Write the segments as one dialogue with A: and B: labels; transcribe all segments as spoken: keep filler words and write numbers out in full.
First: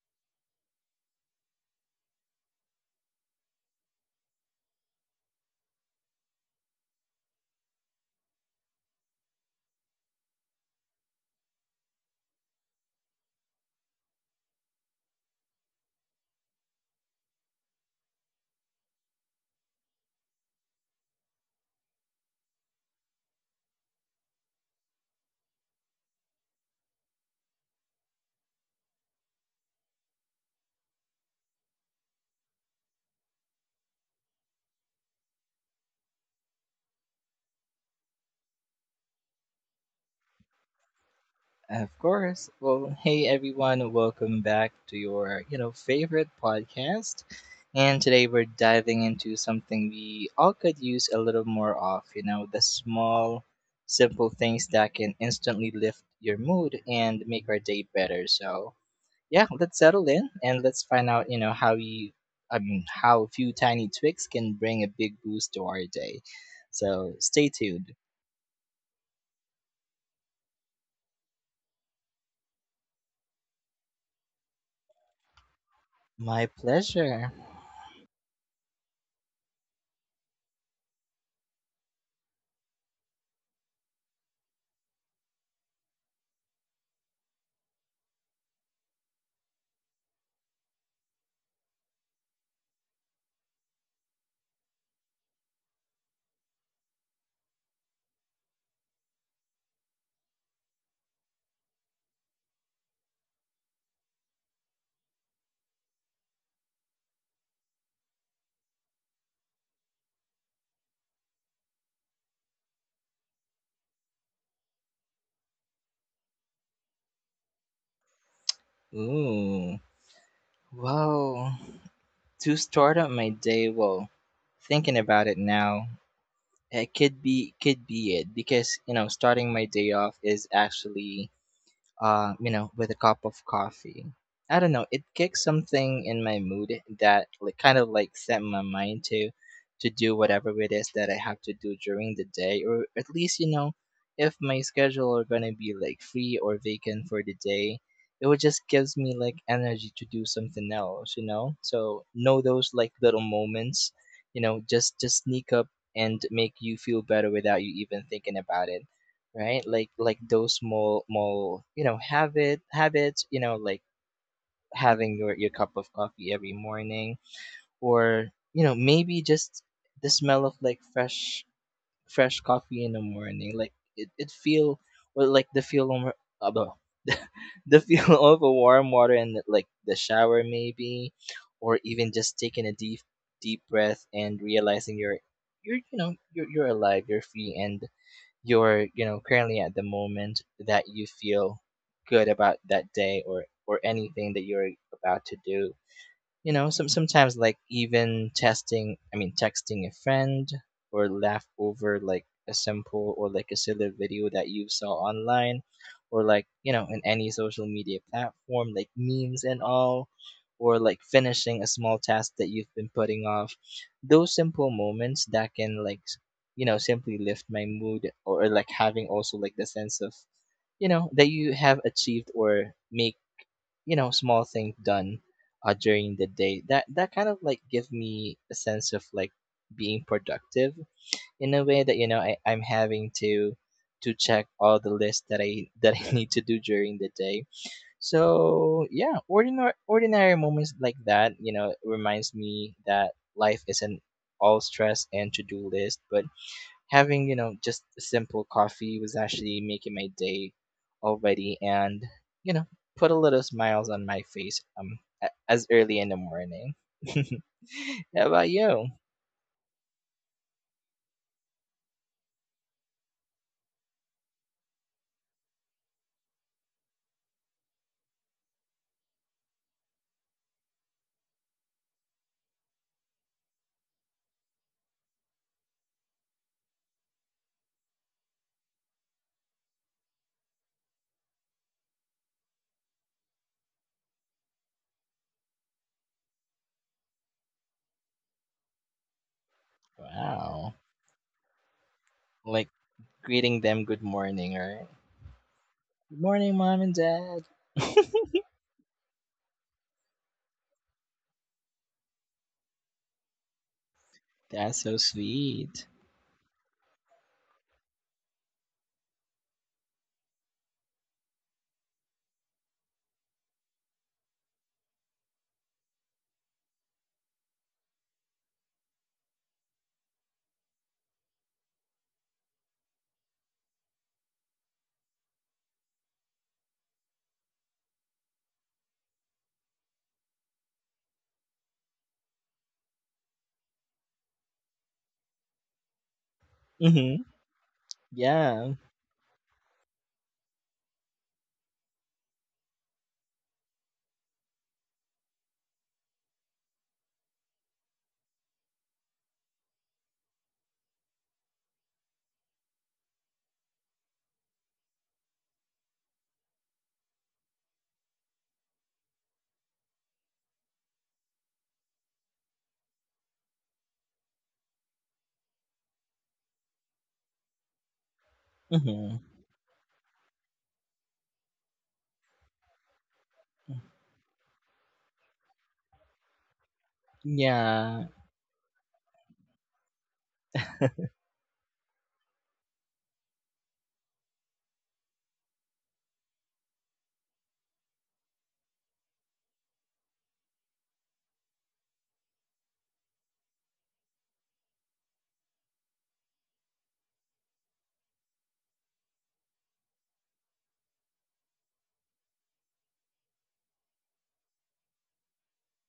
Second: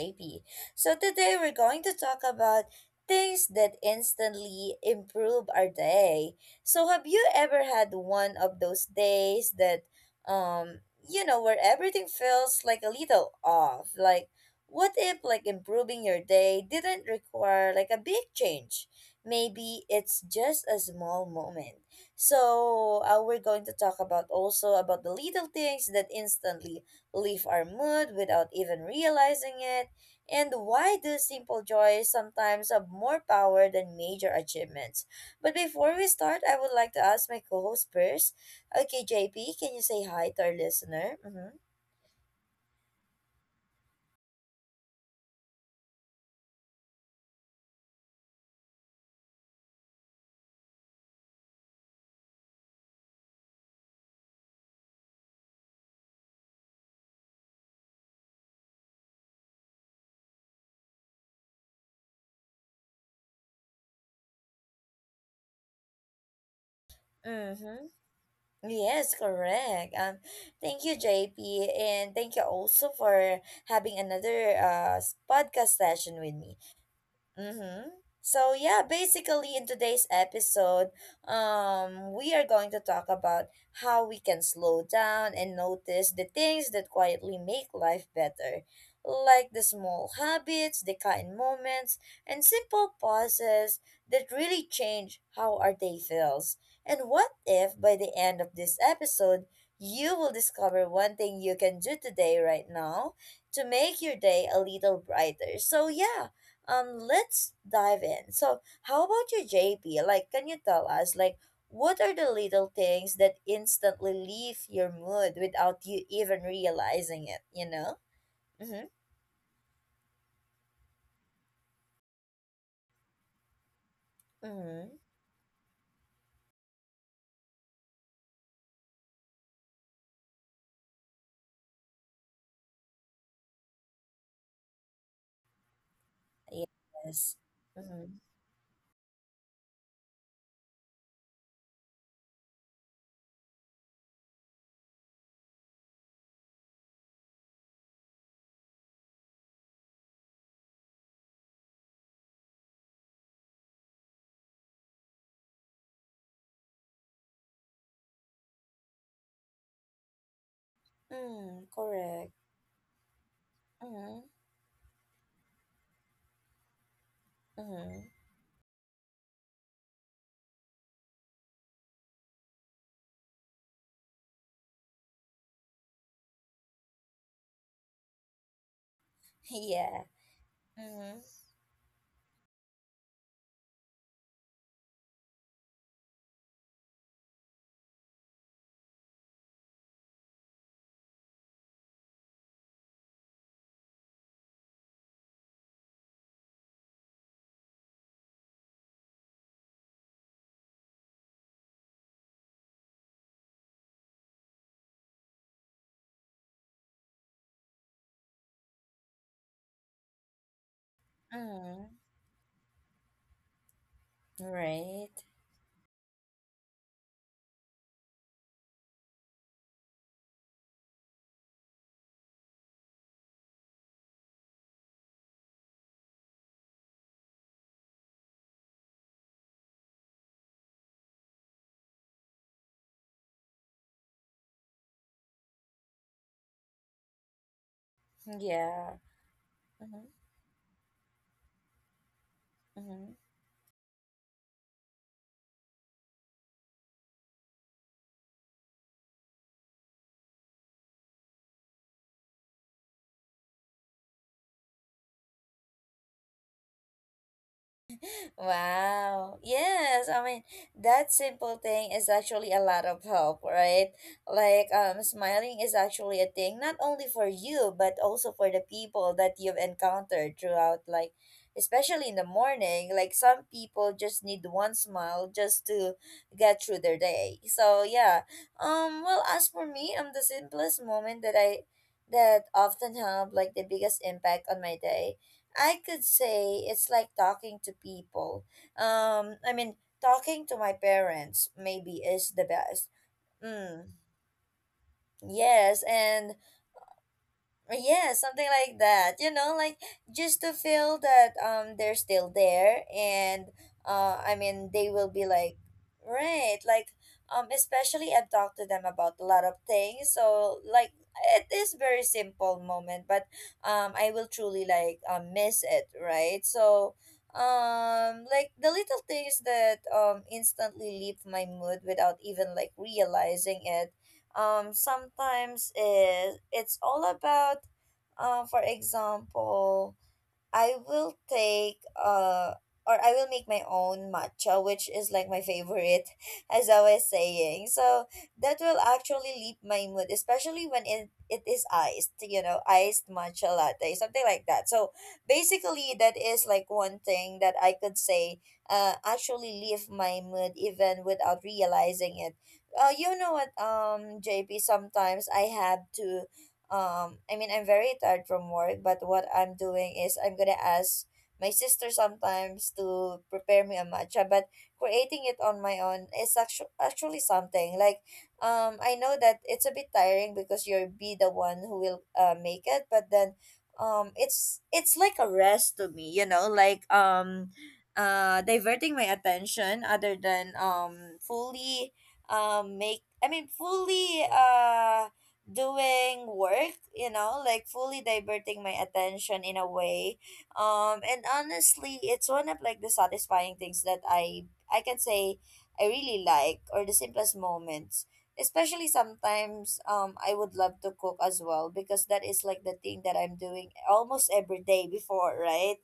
A: J P. So today we're going to talk about things that instantly improve our day. So have you ever had one of those days that um you know where everything feels like a little off? Like what if like improving your day didn't require like a big change? Maybe it's just a small moment. So uh, we're going to talk about also about the little things that instantly lift our mood without even realizing it, and why do simple joys sometimes have more power than major achievements. But before we start, I would like to ask my co-host first. Okay, J P, can you say hi to our listener? Mm-hmm.
B: Of course. Well, hey everyone, welcome back to your, you know, favorite podcast. And today we're diving into something we all could use a little more of, you know, the small, simple things that can instantly lift your mood and make our day better. So, yeah, let's settle in and let's find out, you know, how you I mean, how a few tiny tweaks can bring a big boost to our day. So, stay tuned.
A: Mm-hmm. Yes, correct. Um, thank you, J P, and thank you also for having another uh s- podcast session with
B: My
A: me.
B: pleasure.
A: Mm-hmm. So yeah, basically in today's episode, um, we are going to talk about how we can slow down and notice the things that quietly make life better, like the small habits, the kind moments, and simple pauses that really change how our day feels. And what if by the end of this episode, you will discover one thing you can do today right now to make your day a little brighter. So yeah, um, let's dive in. So, how about you, J P? Like, can you tell us, like, what are the little things that instantly leave your mood without you even realizing it? You know? Mm-hmm.
B: Ooh. Well, to start up my day, well, thinking
A: Mm-hmm.
B: about it now, it could be could be it because you know starting my day off is actually uh, you know, with a cup of coffee. I don't know. It kicked something in my mood that
A: Yes.
B: like kind of like
A: Mm-hmm.
B: set my mind to to do whatever it is that I have to do during the day, or at least you know, if my schedule are gonna be like free or vacant for the day, it would just gives me like energy to do something else, you know. So know those like little moments, you know, just just sneak up and make you feel better without you even thinking about it, right? like like those small small
A: Mm,
B: you know
A: correct.
B: habit habits, you know, like
A: Mm-hmm.
B: having your your cup of coffee every morning,
A: Mm-hmm.
B: or you know maybe just the smell of like fresh fresh coffee in the morning, like it, it feel, or like the feel of uh, the the feel of a warm water and like the
A: Yeah.
B: shower maybe,
A: Mm-hmm.
B: or even just taking a deep deep breath and realizing you're you're you know you're, you're alive, you're free, and you're you know currently at the moment that you feel good about that day, or or anything that you're about to do, you know. Some sometimes like even testing, I mean texting a friend, or laugh over like a simple or like a silly video that you saw online, or like, you know, in any social media platform, like memes and all, or like finishing a
A: Mm-hmm.
B: small task that you've been putting off. Those simple
A: Right.
B: moments that can like, s- you know, simply lift my mood, or or like having also like the sense of you know that you have achieved or make you know small things done uh, during the day, that that kind of like give me a sense of like being productive in a way that you know I, I'm having to to check all the lists that I that I need to do during the day. So
A: Yeah.
B: yeah, ordinary
A: Mm-hmm.
B: ordinary moments like that, you know, reminds me that
A: mm-hmm.
B: life isn't all stress and to-do list, but having you know just a simple coffee was actually making my day already, and you know put a little smiles on my face um a- as early in the morning. How about you?
A: Wow. Yes, I mean that simple thing is actually a lot of help, right? Like um smiling is actually a thing not only for you but also for the people that you've encountered throughout like especially in the morning, like some people just need one smile just to get through their day. So yeah. Um well as for me, um the simplest moment that I that often have like the biggest impact on my day I could say it's like talking to people. Um, I mean, talking to
B: Wow,
A: my parents maybe is the
B: like
A: best.
B: greeting them
A: Mm,
B: good morning, right?
A: yes,
B: Good
A: and
B: morning, mom and dad.
A: yeah, something like that. You know, like just to feel that um they're still there and uh I mean
B: That's
A: they
B: so
A: will be like
B: sweet.
A: right, like um especially I've talked to them about a lot of things. So like it is very simple moment, but um I will truly like um miss it, right? So um like the little things that um instantly leave my mood without even like realizing it um sometimes it, it's all about um for example I will take uh or I will make my own matcha, which is like my favorite, as I was
B: Mm-hmm.
A: saying. So that
B: Yeah.
A: will actually leap my mood, especially when it, it is iced, you know, iced matcha latte, something like that. So basically, that is like one thing that I could say uh, actually leave my mood even without realizing it. Uh, you know what, um, J P, sometimes I have to um i mean I'm very tired from work but what I'm doing is I'm gonna ask my sister sometimes to prepare me a matcha but creating it on my own is actu- actually something like um I
B: Mm-hmm.
A: know that it's a bit tiring because you'll be the one who will uh, make it but then um it's it's like a rest to me you know like um
B: Yeah.
A: uh diverting my attention other than um fully um make I mean fully uh doing work you know like fully diverting my attention in a way um and honestly it's one of like the satisfying things that i i can say I really like or the simplest moments especially sometimes um I would love to cook as well because that is like the thing that I'm doing almost every day before right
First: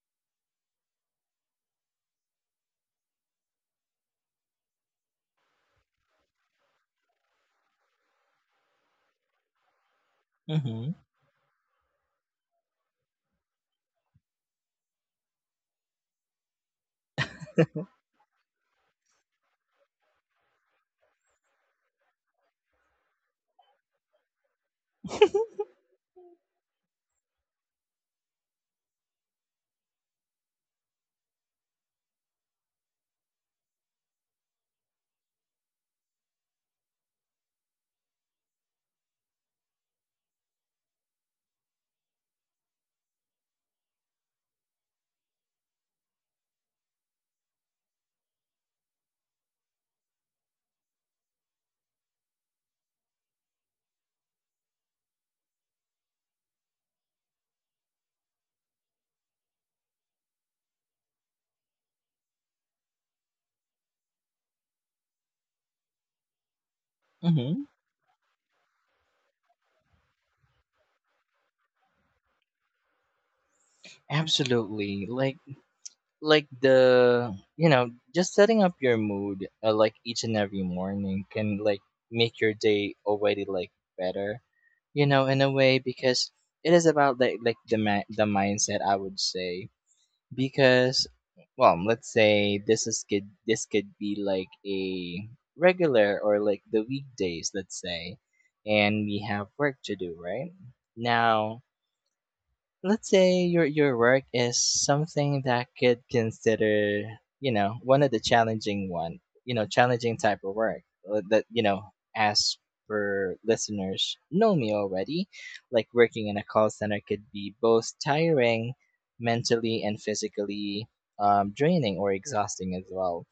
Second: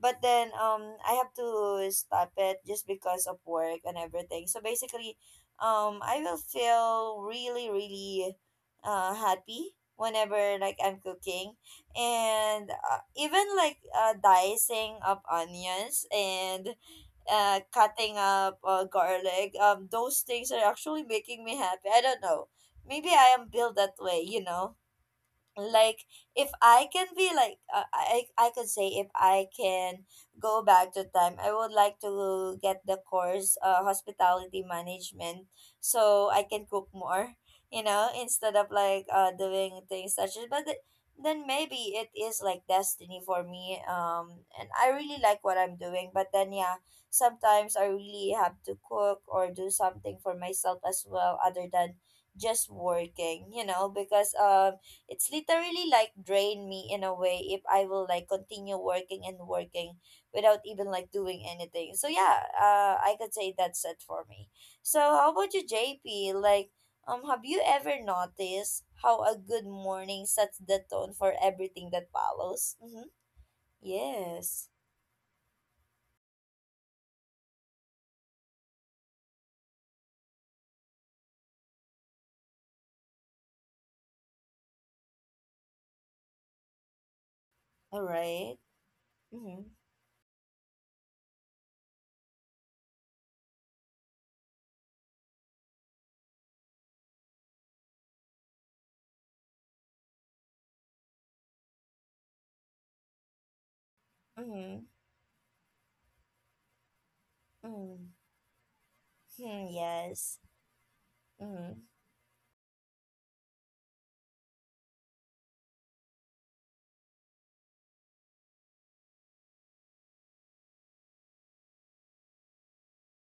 A: but then um I have to stop it just because of work and everything so basically um I will feel really really uh, happy whenever like
B: Mm-hmm.
A: I'm cooking, and uh, even like uh, dicing up onions and uh, cutting up uh, garlic. Um, those things are actually making me happy. I don't know. Maybe I am built that way, you know like if I can be like uh, i I could say if I can go back to time I would like to get the course uh, hospitality management so I can cook more you know instead of like uh doing things such as but th- then maybe it is like destiny for me um and I really like what I'm doing but then yeah sometimes I really have to cook or do something for myself as well other than just working you know because um it's literally like drain me in a way if I will like continue working and working without even like doing anything. So yeah, uh, I could say that's it for me. So how about you, J P? Like, um, have
B: Mm-hmm.
A: you ever noticed how a good morning sets the tone for everything that follows? Mm-hmm. Yes.
B: Absolutely, like like the you know just setting up your mood uh, like each and every morning can like make your day already like better, you know, in a way, because it is about like like the ma-
A: All
B: the
A: right.
B: mindset, I would
A: Mm-hmm.
B: say. Because, well, let's say this is could this could be like a regular or like the weekdays, let's say, and we have work to do, right? Now let's say your your work is
A: Mm-hmm.
B: something that could consider, you know, one of
A: Mm-hmm.
B: the challenging one, you know,
A: Hmm,
B: challenging
A: Yes.
B: type of work, uh, that you
A: Mm-hmm.
B: know, as per listeners know me already, like working in a call center could be both tiring mentally and physically, um, draining or exhausting as well.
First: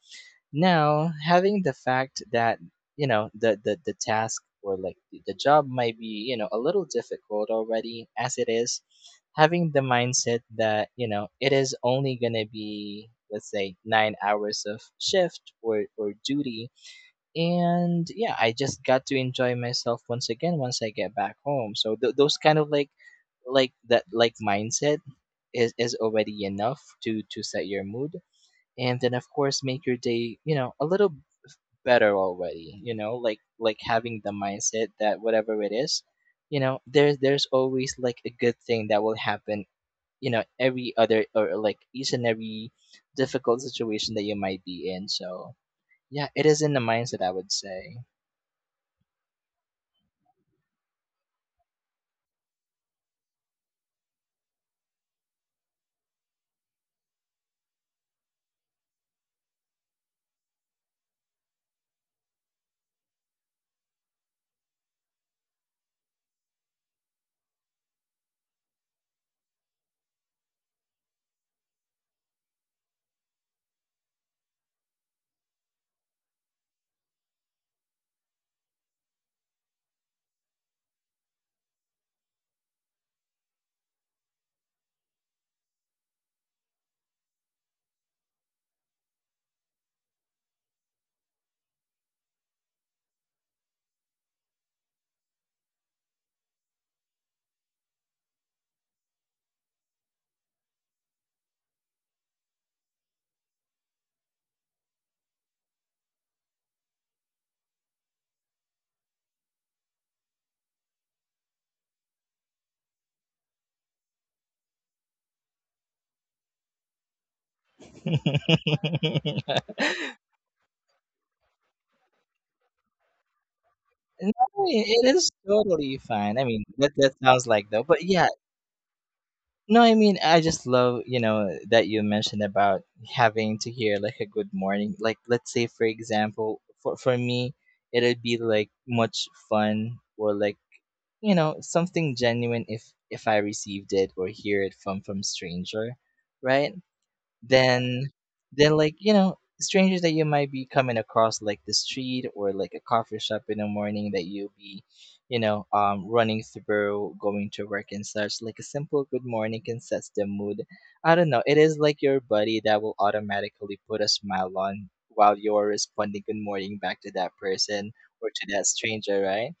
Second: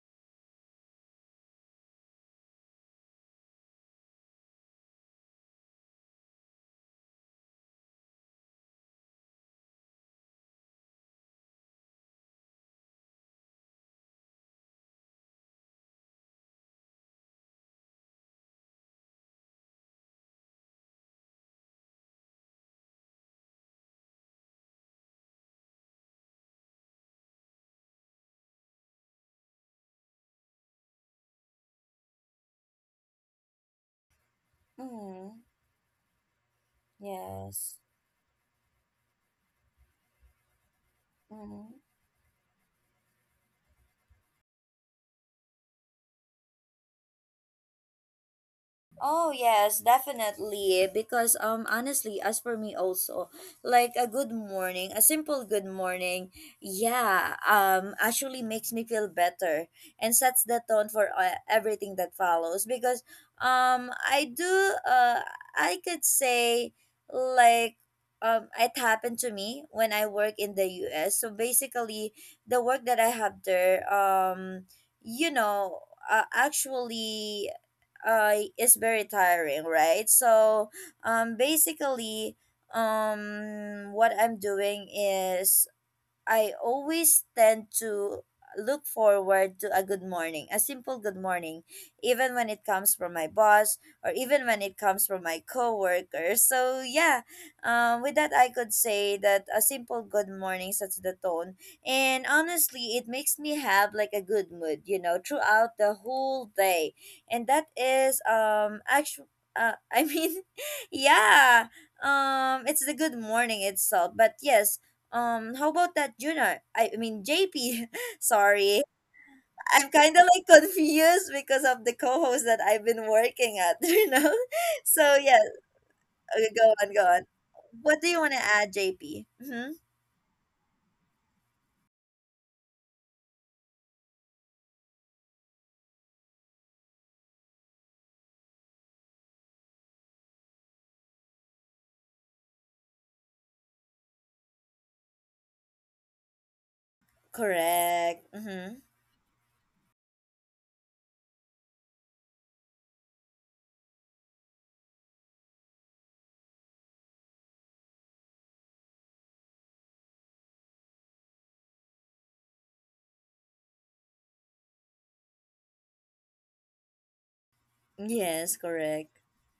B: Now, having the fact that you know the the, the task or like the the job might be you know a little difficult already as it is, having the mindset that you know it is only gonna be, let's say, nine hours of shift or or duty, and yeah, I just got to enjoy myself once again once I get back home. So th- those kind of like like that like mindset is is already enough to to set your mood, and then of course make your day you know a little better already, you know, like like having the mindset that
A: Mm-hmm.
B: whatever it is, you know, there's there's
A: Yes.
B: always like a good thing that will happen, you know, every other or
A: Mm-hmm.
B: like each and every difficult situation that you might be in. So yeah, it is in the mindset, I would say.
A: Oh yes, definitely. Because um honestly, as for me also, like a good morning, a simple good morning, yeah, um actually makes me feel better and sets the tone for uh, everything that follows because um I do uh I could say like um it happened to me when I work in the U S. So basically, the work that I have there um you know uh, actually uh is very tiring right so um basically um what I'm doing is I always tend to look forward to a good morning, a simple good morning, even when it comes from my boss or even when it comes from my coworker. So yeah, um, with that I could say that a simple good morning sets the tone, and honestly, it makes me have like a good mood, you know, throughout the whole day, and that is um actually. Uh, I mean, yeah, um, it's the good morning itself. But yes, um, how about that, Junior? I, mean, J P.
B: No,
A: Sorry, I'm kind of like confused because of the co-host that I've been working at, you know? So,
B: it is
A: yeah,
B: totally fine. I
A: okay,
B: mean,
A: go on,
B: that
A: go
B: that
A: on.
B: sounds like though,
A: What
B: but
A: do you
B: yeah,
A: want to add, J P? Mm-hmm.
B: no, I mean I just love you know that you mentioned about having to hear like a good morning. Like let's say for example, for for me, it'd be like much fun or like you know something genuine if if I received it or hear it from from stranger, right? Than
A: Correct.
B: than
A: Mm-hmm.
B: like you know strangers that you might be coming across like the street or like a coffee shop in the morning that you'll be you know um running through going to work and such, like a simple good morning can set the mood. I don't know, it is like your buddy that will automatically put a smile on while you're responding good morning back to that person or to
A: Yes,
B: that
A: correct.
B: stranger, right?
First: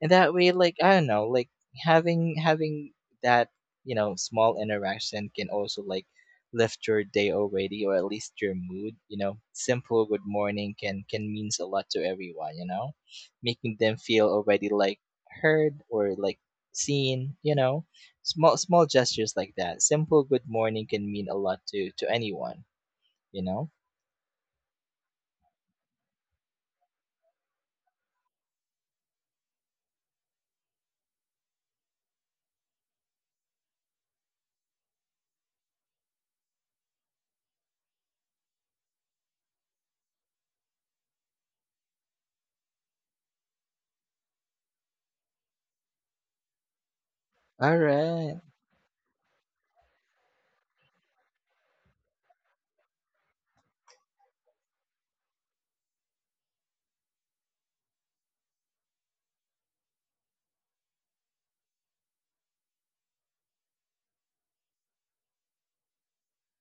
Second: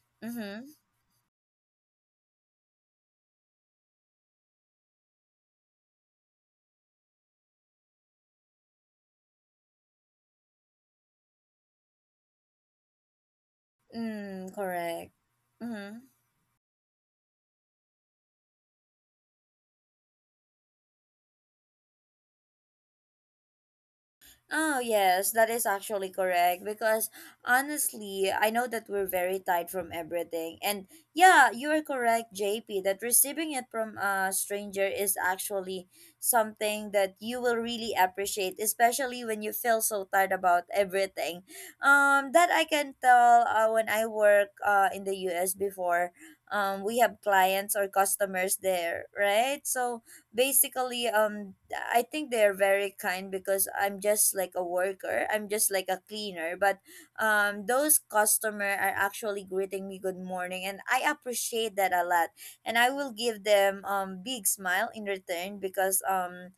B: And that way
A: Mm-hmm.
B: like I don't know, like having having that you know small interaction can also like lift your day already, or at least your mood. You know simple good morning can can means a lot to everyone, you know, making them feel
A: Mm,
B: already like
A: correct.
B: heard
A: Mm-hmm.
B: or like seen, you know, small small gestures like that simple good morning can mean a lot to to anyone, you know.
A: Oh, yes, that is actually correct because honestly, I know that we're very tied from everything. And yeah, you are correct, J P, that receiving it from a stranger is actually something that you will really appreciate, especially when you feel so tired about everything. Um that I can tell uh, when I work uh in the U S before, um we have clients
B: All
A: or
B: right.
A: customers there, right? So, basically um I think they're very kind because I'm just like a worker I'm just like a cleaner but um those customer are actually greeting me good morning and I appreciate that a lot and I will give them um big smile in return because um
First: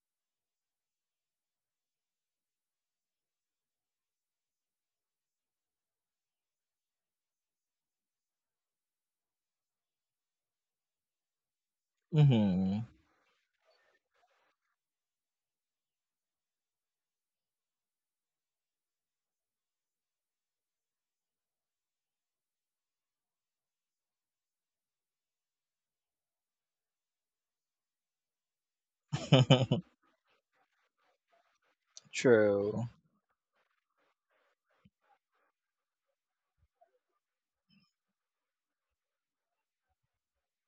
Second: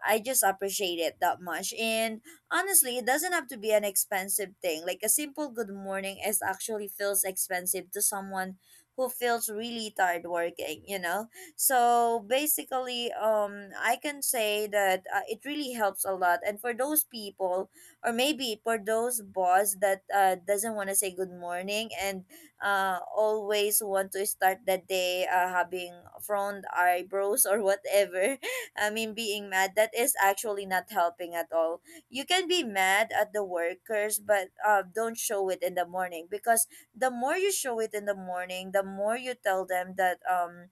A: I just appreciate it that much. And honestly, it doesn't have to be an expensive thing. Like a simple good morning is actually feels expensive to someone who feels really tired working, you know? So
B: Mm-hmm.
A: basically, um I can say that uh, it really helps a lot. And for those people or maybe for those boss that uh, doesn't want to say good morning and uh always want to start the day uh, having frowned eyebrows or whatever I mean, being mad, that is actually not helping at all. You can be
B: True.
A: mad at the workers, but uh, don't show it in the morning because the more you show it in the morning, the more you tell them that um,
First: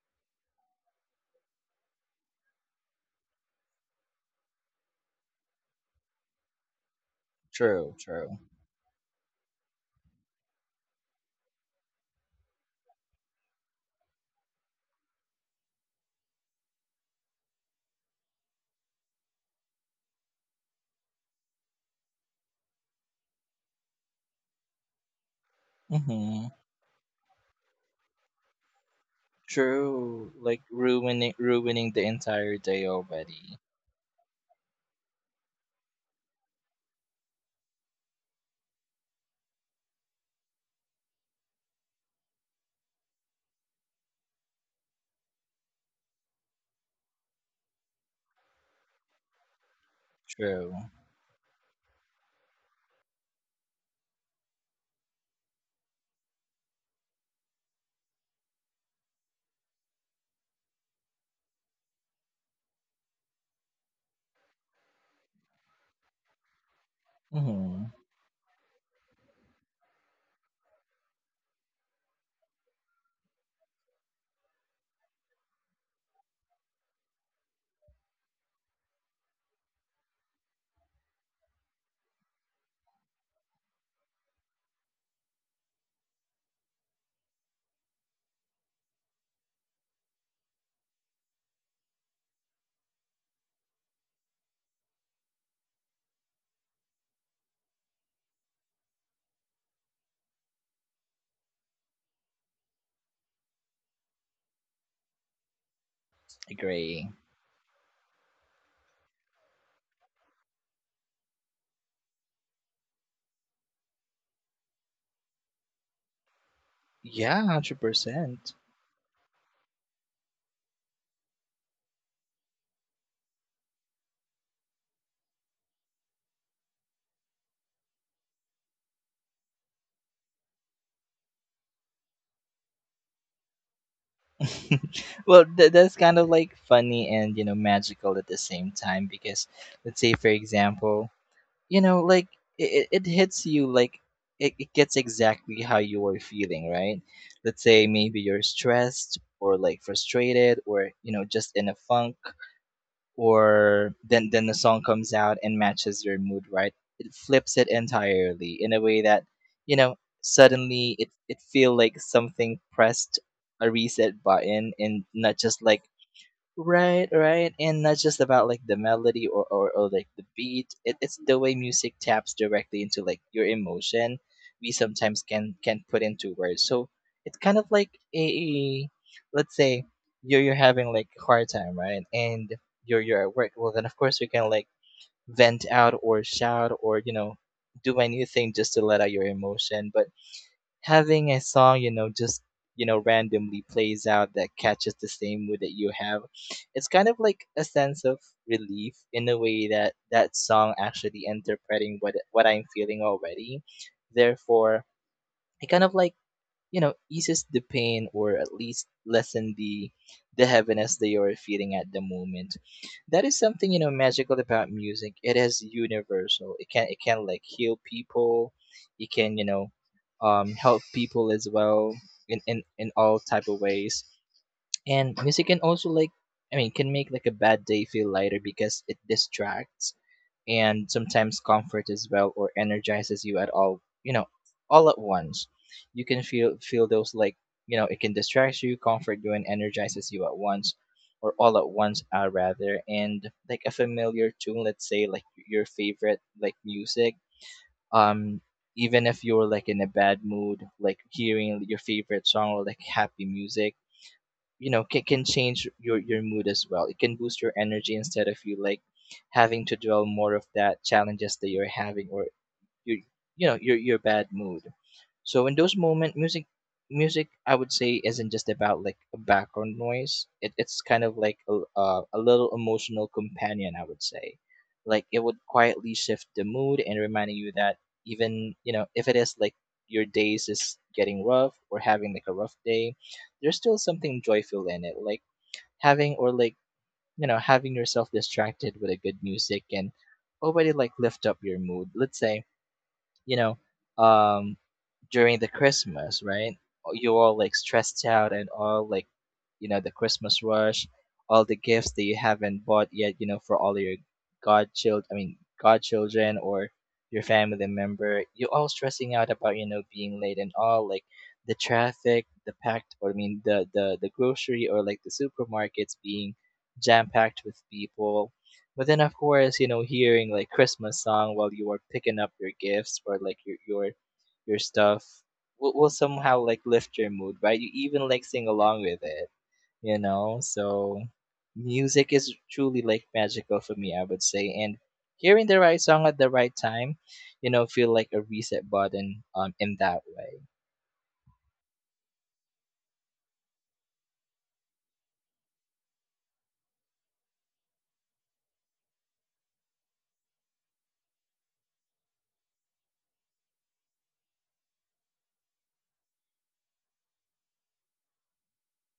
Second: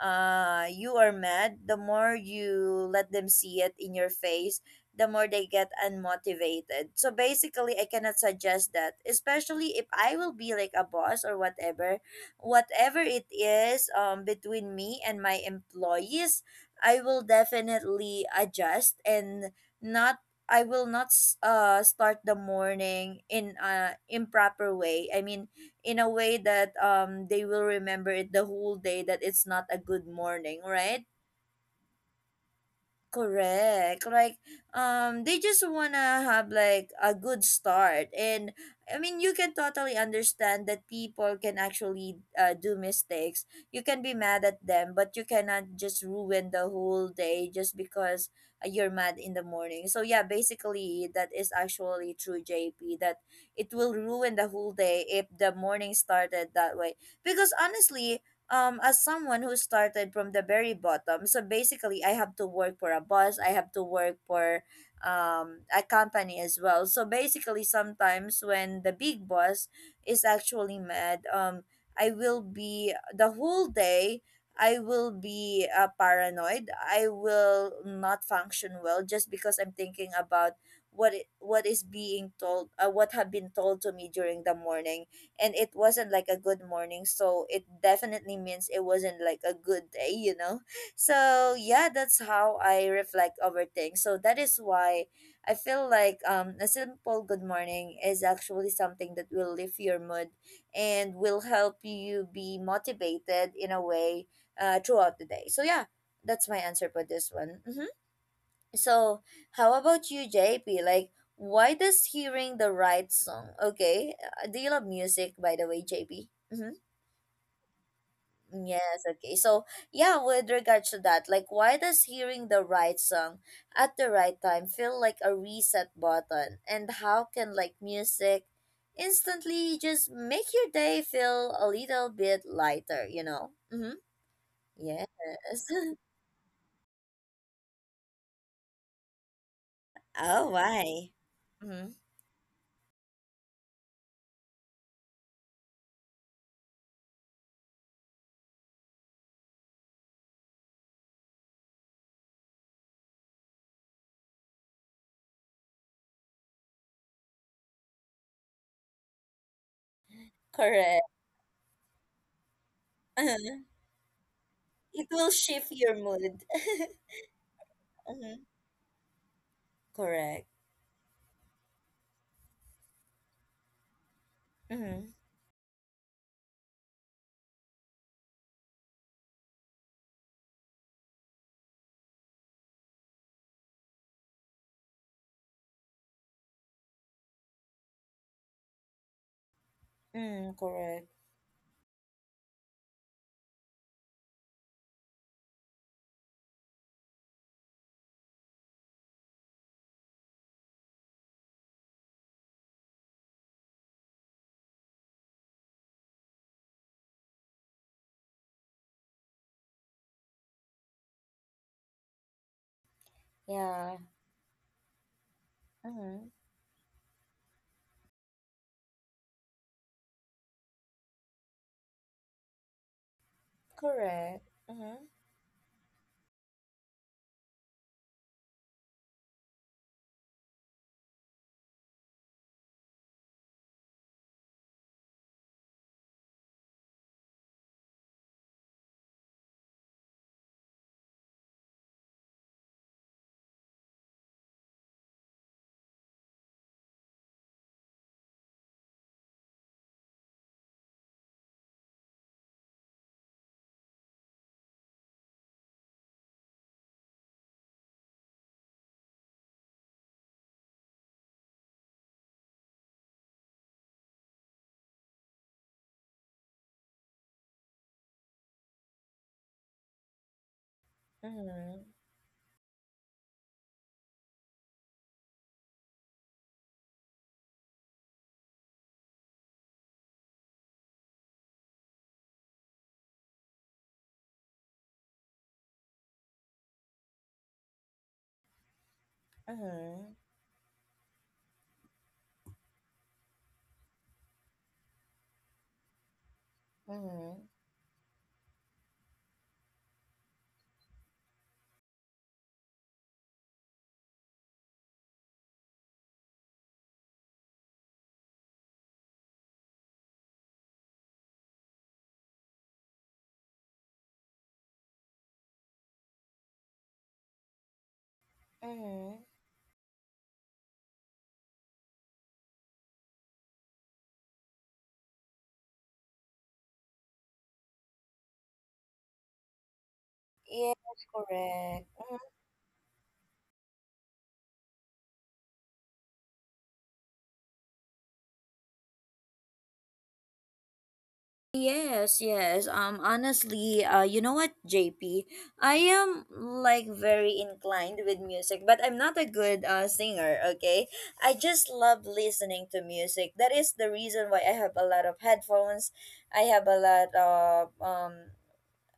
A: uh, you are mad, the more you let them see it in your face, the more they get unmotivated. So basically, I
B: true
A: cannot
B: true.
A: suggest that, especially if I will be like a boss or whatever, whatever it is um, between me and my employees I will definitely adjust and not I will not s- uh start the morning in a improper way. I mean, in a way
B: Hmm.
A: that um they will remember it the whole day that it's not a good
B: True.
A: morning,
B: Like
A: right?
B: ruining ruining the entire day already.
A: Correct. Like, um, they just wanna have like a good start, and I mean, you can totally understand that people can actually uh, do mistakes. You can be mad at them, but you cannot just ruin the whole day just because uh, you're mad in the morning. So yeah,
B: True.
A: basically, that is actually true, J P. That it will ruin the whole day if the morning started that way. Because honestly, um as someone who started from the very bottom, so basically I have to work for a boss, I have to work for um a company as well. So basically
B: Mm-hmm.
A: sometimes when the big boss is actually mad, um I will be the whole day. I will be uh, paranoid. I will not function well just because I'm thinking about what i- what is being told, uh, what have been told to me during the morning. And it wasn't like a good morning, so it definitely means it wasn't like a good day, you know. So yeah, that's how I reflect over things. So that is why I feel like um a simple good morning is actually something that will lift your mood and will help you be motivated in a way uh, throughout the day. So yeah, that's my answer for
B: Agree.
A: this one. Mm-hmm. So, how about you, J P? Like, why does hearing the right song? Okay, uh, do you love music, by the way, J P? Mm-hmm.
B: Yeah, one hundred percent.
A: Yes, okay. So, yeah, with regards to that, like, why does hearing the right song at the right time feel like a reset button? And how can, like, music instantly just make your day feel a little bit lighter, you know? Mm-hmm. Yes.
B: Well, th- that's kind of like funny and, you know, magical at the same time, because let's say for
A: Oh,
B: example,
A: why?
B: you
A: Mm-hmm.
B: know, like it, it hits you like it, it gets exactly how you are feeling, right? Let's say maybe you're stressed or like frustrated or, you know, just in a funk, or then then the song comes out and matches your mood, right? It flips it entirely in a way that, you know, suddenly
A: Correct.
B: it it feel like something pressed a reset button, and
A: It will
B: not just
A: shift
B: like,
A: your mood.
B: right, right. And not just
A: Mhm.
B: about like the melody or, or, or like the
A: Correct.
B: beat. It, it's the way music taps directly into like your emotion we
A: Mm-hmm.
B: sometimes can can put into words. So it's kind of like a, a- let's say you're you're having like hard time, right? And you're you're at work. Well then of course you can like vent out or shout or, you know, do anything just to let out your emotion. But
A: Mm, correct.
B: having a song, you know, just you know randomly plays out that catches the same mood that you have, it's kind of like a sense of relief in a way that that song actually interpreting what what I'm feeling already. Therefore it kind of like, you know, eases the pain or at least lessen the the heaviness that you're feeling at the moment. That is something, you know,
A: Yeah.
B: magical about music. It is
A: Mm-hmm.
B: universal, it can it can like heal people, it can, you know, um help people as well in in, in all type of ways.
A: Correct. Mm-hmm.
B: And music can also like, I mean, can make like a bad day feel lighter because it distracts and sometimes comforts as well or energizes you at all, you know, all at once. You can feel feel those like, you know, it can distract you, comfort you, and energizes you at once, or all at once, uh, rather. And like a familiar tune, let's say like your favorite like music, um even if you're like in a bad mood, like hearing your favorite song or like happy music, you know, can, can change your your mood as well. It can boost your energy instead of you like having to dwell more of that challenges that you're having or your, you know, your your bad mood. So in those moments, music, music, I would say, isn't just about like a background noise. It, it's kind of like a,
A: Mm-hmm.
B: uh, a little emotional companion, I would say. Like it would quietly shift the mood and reminding you that even you know if it is like your days is getting rough or having like a rough day, there's still something joyful in it. Like having or like you know having yourself distracted with a good music can
A: Mm-hmm.
B: already like lift up your mood. Let's say, you know, um during the Christmas, right? You're all
A: Mm-hmm.
B: like stressed out and all like, you know, the Christmas rush, all the gifts that you haven't bought yet, you know, for all your godchild, I mean, godchildren or your family member. You're all stressing out about, you know, being late and all like the traffic, the packed, or I mean, the the the grocery or like the supermarkets being jam packed with people. But then, of
A: Mm-hmm.
B: course, you know, hearing like Christmas song while you are picking up your gifts or like your your your stuff will, will somehow like lift your mood, right? You even like sing along with it, you know,
A: Yes,
B: so
A: correct.
B: music
A: Mm-hmm.
B: is truly like magical for me, I would say. And hearing the right song at the right time, you know, feel like a reset button um in that way.
A: Yes, yes. Um, honestly, uh, you know what, J P? I am like very inclined with music, but I'm not a good uh singer, okay? I just love listening to music. That is the reason why I have a lot of headphones. I have a lot of um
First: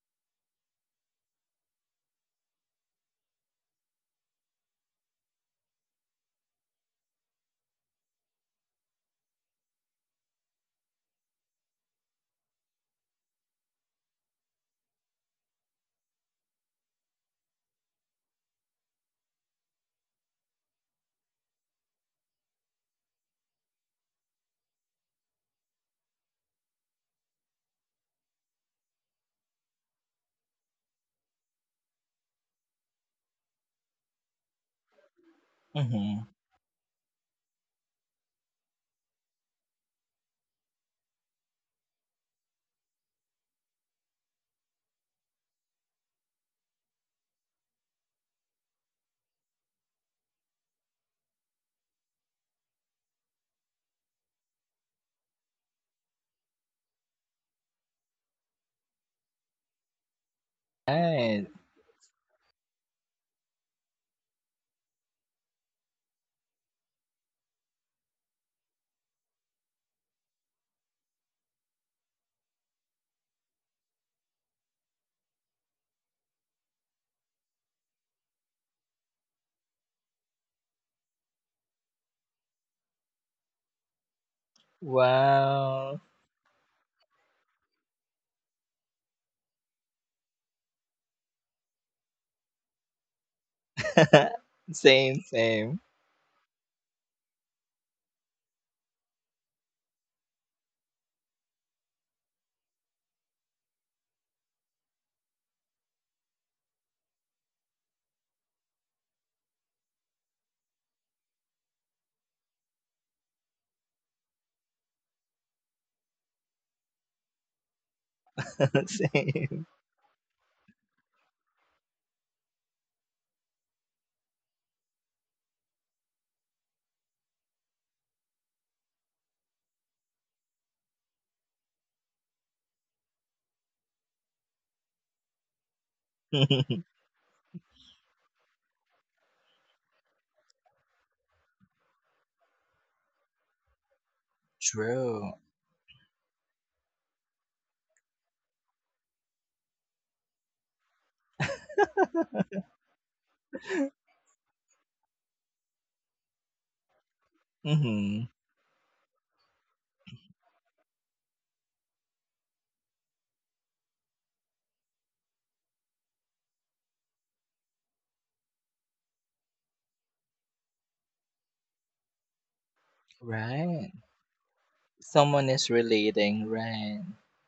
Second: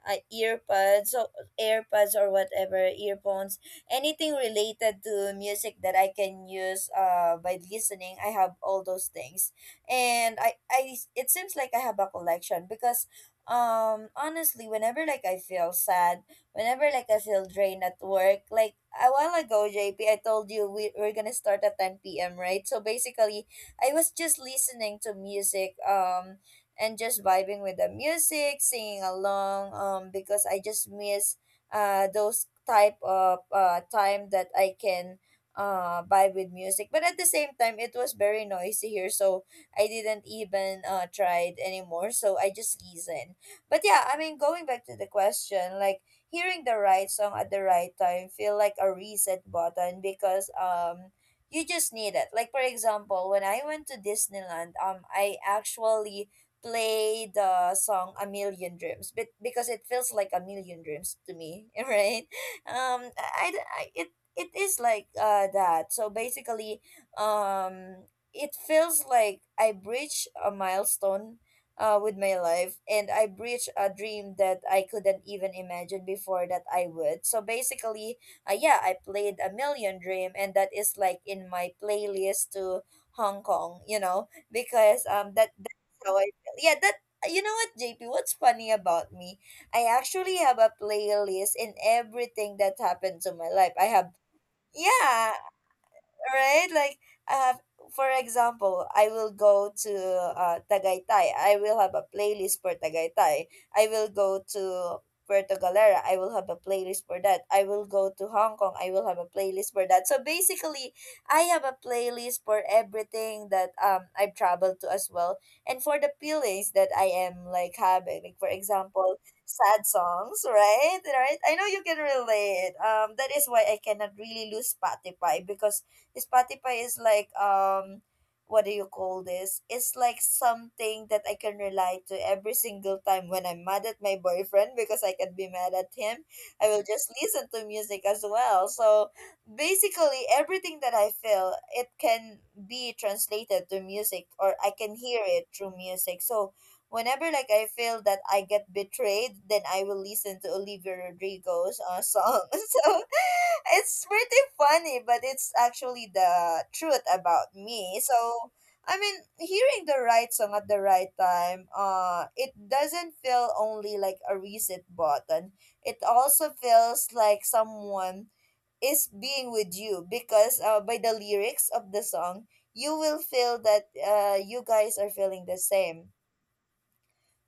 A: uh, earbuds or airpods or whatever earphones, anything related to music that I can use uh by listening. I have all those things. And i i it seems like I have a collection, because um honestly, whenever like I feel sad, whenever like I feel drained at work. Like a while ago, JP, I told you we, we're gonna start at ten p m, right? So basically I was just listening to music, um and just vibing with the music, singing along. Um, because I just miss uh those type of uh time that I can uh
B: Mm-hmm.
A: vibe with music. But at the same time, it was very noisy here, so I didn't even uh try it anymore. So I just listen. But yeah, I mean, going back to the question, like hearing the right song at the right time feel like a reset button, because um you just need it. Like for example, when I went to Disneyland, um I actually play the song A Million Dreams, but because it feels like a million dreams to
B: Right.
A: me, right? Um I, I I- it it is like uh that. So basically um it feels like I breached a milestone uh with my life, and I breached a dream that I couldn't even imagine before that I would. So basically uh, yeah, I played a million dream, and that is like in my playlist to Hong Kong, you know, because um that.
B: Wow.
A: Yeah, that. You know what, J P, what's funny about me? I actually have a playlist in everything that happened to my life. I have.
B: same
A: Yeah,
B: same
A: right? Like, I have, for example, I will go to uh, Tagaytay. I will have a playlist for Tagaytay. I will go to Puerto Galera. I will have a playlist for that. I will go to Hong Kong. I will have a playlist for that. So basically, I have a playlist for everything that um I've traveled to as well, and for the feelings that I am like having. Like for example,
B: Same.
A: sad songs, right? Right? I know you can relate. Um, that is why I cannot really lose Spotify, because Spotify is like um what do you call this? It's like something that I can relate to every single time when I'm mad at my boyfriend, because I can be mad at him. I will just listen to music as well. So basically everything that I feel, it can be translated to music, or I can hear
B: True.
A: it through music. So whenever like I feel that I get betrayed, then I will listen to Olivia Rodrigo's uh, song. So it's pretty funny, but it's actually the truth about me.
B: Mm-hmm.
A: So I mean, hearing the right song at the right time, uh, it doesn't feel only like a reset button. It also feels like someone is being with you, because uh, by the lyrics of the song, you will feel that
B: Right.
A: uh, you guys are feeling
B: Someone
A: the
B: is
A: same.
B: relating, right?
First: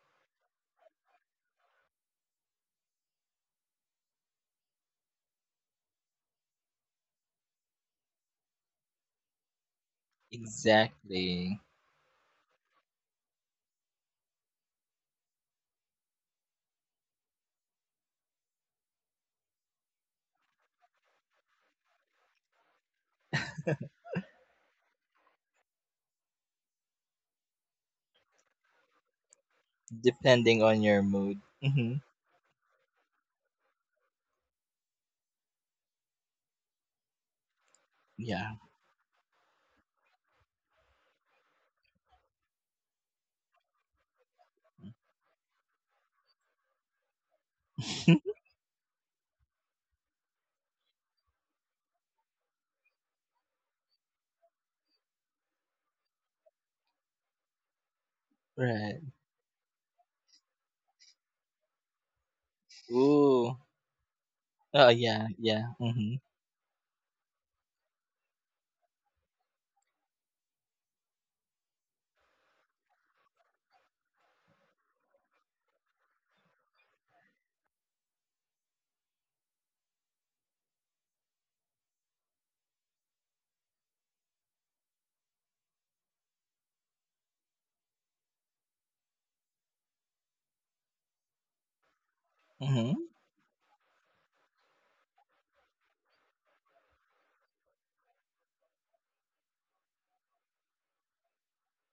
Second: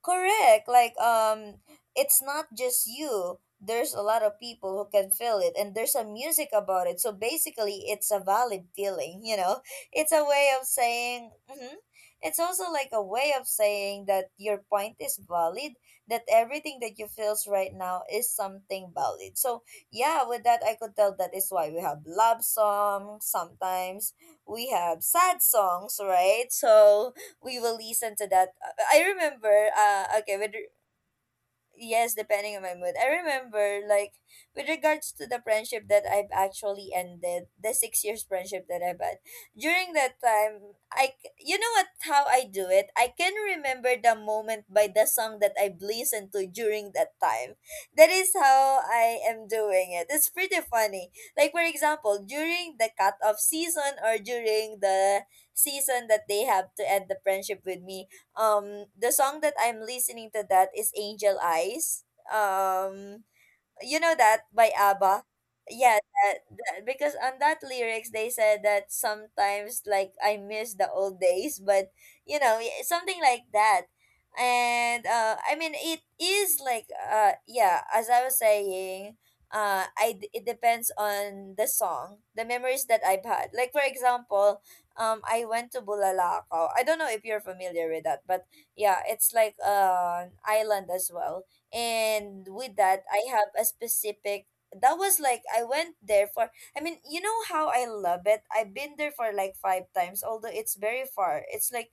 A: Correct. Like um it's not just you. There's a lot of people who can feel it, and there's a music about it. So basically it's a valid feeling, you know. It's a way of saying,
B: Exactly.
A: hmm, it's also like a way of saying that your point is valid, that everything that you feels right now is something valid. So yeah, with that I could tell, that is why we have love songs. Sometimes we have sad songs, right? So we will listen to that. Uh, I remember. Uh, okay. With
B: Depending
A: re-
B: on your mood. Mhm.
A: yes, depending on my mood. I remember, like, with regards to the friendship that I've actually ended, the six years
B: Yeah.
A: friendship that I've had. During that time, I, c- you know what, how I do it? I can remember the moment by the song that I've listened to during that time. That is how I am doing it. It's pretty funny. Like, for example, during the cut-off season, or during the season that they have to end the friendship with me, um
B: Right.
A: the song that I'm listening to, that is Angel Eyes. Um
B: Ooh.
A: you know that, by
B: Oh
A: ABBA?
B: yeah, yeah.
A: Yeah,
B: Mhm.
A: that, that, because on that lyrics they said that sometimes like I miss the old days, but you know, y- something like that. And uh I mean, it is like uh yeah, as I was saying, uh I d- it depends on the song, the memories that I've had. Like for example, um I went to Bulalakaw. I don't know if you're familiar with that, but yeah, it's like uh, an island as well. And with that
B: Mhm.
A: I have a specific, that was like I went there for, I mean, you know how I love it. I've been there for like five times, although it's very far. It's like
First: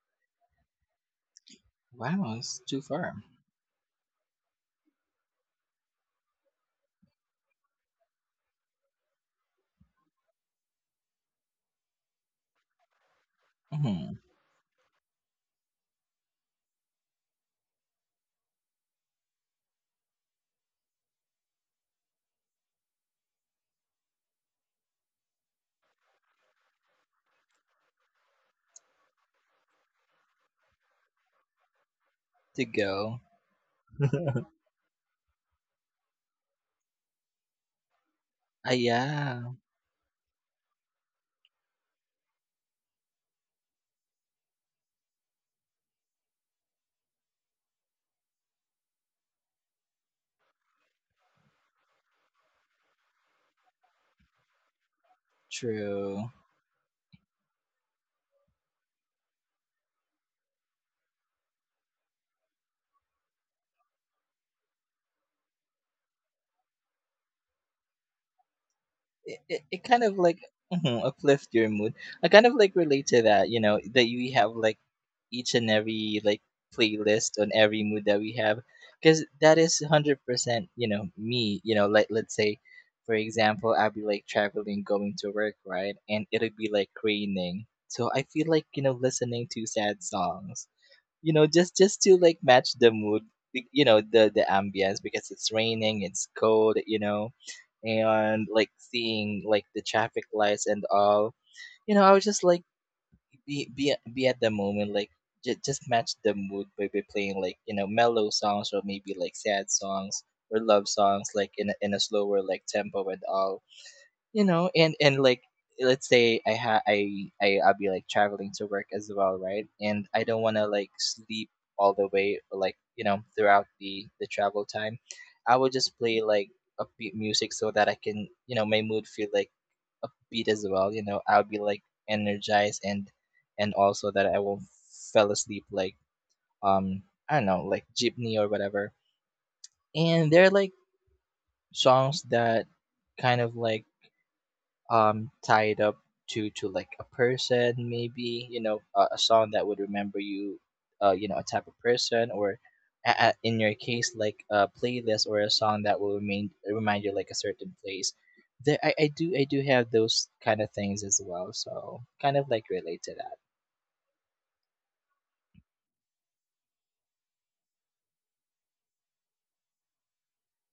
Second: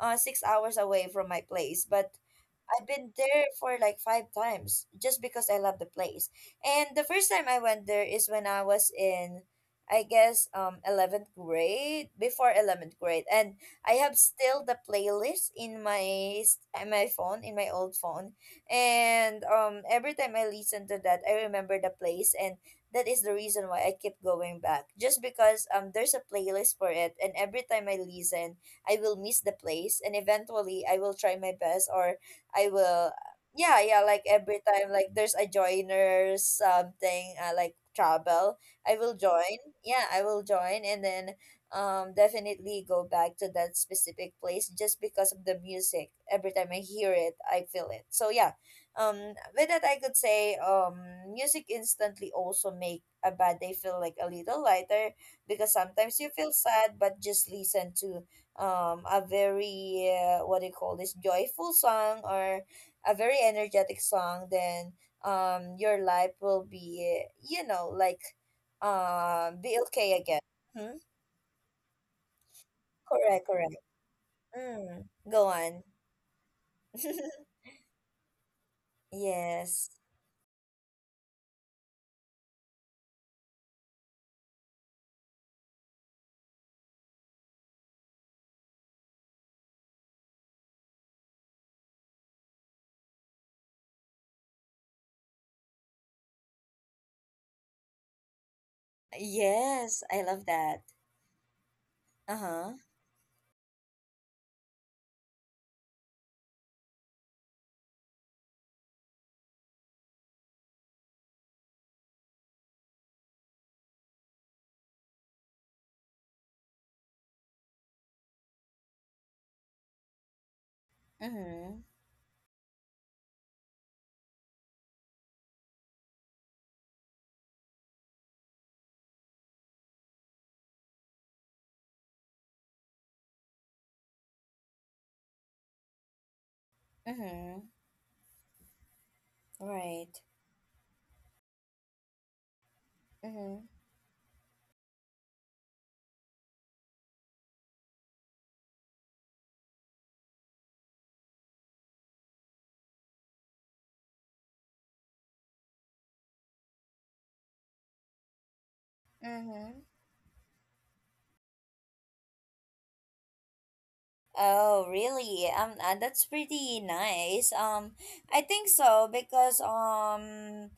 A: uh six hours away from my place. But
B: Wow, it's too
A: I've been
B: far.
A: there for like five times just because I love the place. And the first time I went there is when I was in, I guess, um, eleventh grade, before eleventh grade. And I
B: Mhm.
A: have still the playlist in my, s- in my phone, in my old phone. And um, every time I listen to that, I remember the place. And that is the reason why I keep going back. Just because um, there's a playlist for it. And every time I listen, I will miss the place, and eventually I will try my best, or
B: To
A: I will.
B: go.
A: Yeah, yeah. Like every time, like there's a joiner something uh, like travel,
B: Ah
A: I will
B: yeah.
A: join. Yeah, I will join, and then um definitely go back to that specific place just because of the music. Every time I hear it, I feel it. So yeah, um, with that I could say, um music instantly also make a bad day feel like a little lighter, because sometimes
B: True.
A: you feel sad, but just listen to um a very uh, what do you call this, joyful song, or a very energetic song. Then um your life will be, you know, like
B: it,
A: um
B: it,
A: be
B: it kind of
A: okay
B: like
A: again. Hmm.
B: mhm, uplift your mood. I kind of like relate to
A: Correct,
B: that, you
A: correct.
B: know, that you have like
A: Mm. Go
B: each and
A: on.
B: every like playlist on every mood that we have, because that is
A: Yes,
B: one hundred percent. You know me. You know, like, let's say, for example, I'll be like traveling going to work, right? And it'll be like raining, so I feel like, you know, listening to sad songs, you know, just just to like match the mood, be- you know, the the ambience, because it's raining, it's cold, you know, and like seeing like the
A: yes. I
B: traffic
A: love
B: lights
A: that.
B: and all, you know, I was just like
A: Uh-huh.
B: be be, be at the moment, like j- just match the mood by, by playing like, you know, mellow songs, or maybe like sad songs or love songs, like in a, in a slower like tempo and all, you know. And and like, let's say, I ha I, I I'll be like traveling to work as well, right? And I don't want to like sleep
A: Mm-hmm.
B: all the way, like, you know, throughout the the travel time. I will just play like upbeat music, so that I can, you know, my mood feel like upbeat as well, you know. I'll be like energized, and and also that I won't fell asleep, like um I don't
A: Mm-hmm.
B: know, like jeepney or whatever.
A: Right.
B: And they're like songs that kind of
A: Mm-hmm.
B: like um tied up to to like a person, maybe, you know, a, a song that would remember you, uh, you know, a type of person, or a- a- in your case, like a playlist or a song that will remain remind you like a certain place. There, i, I do i do
A: Mm-hmm.
B: have those kind of things as well, so kind of like relate to that.
A: Oh, really? Um, uh, that's pretty nice. Um, I think so, because um,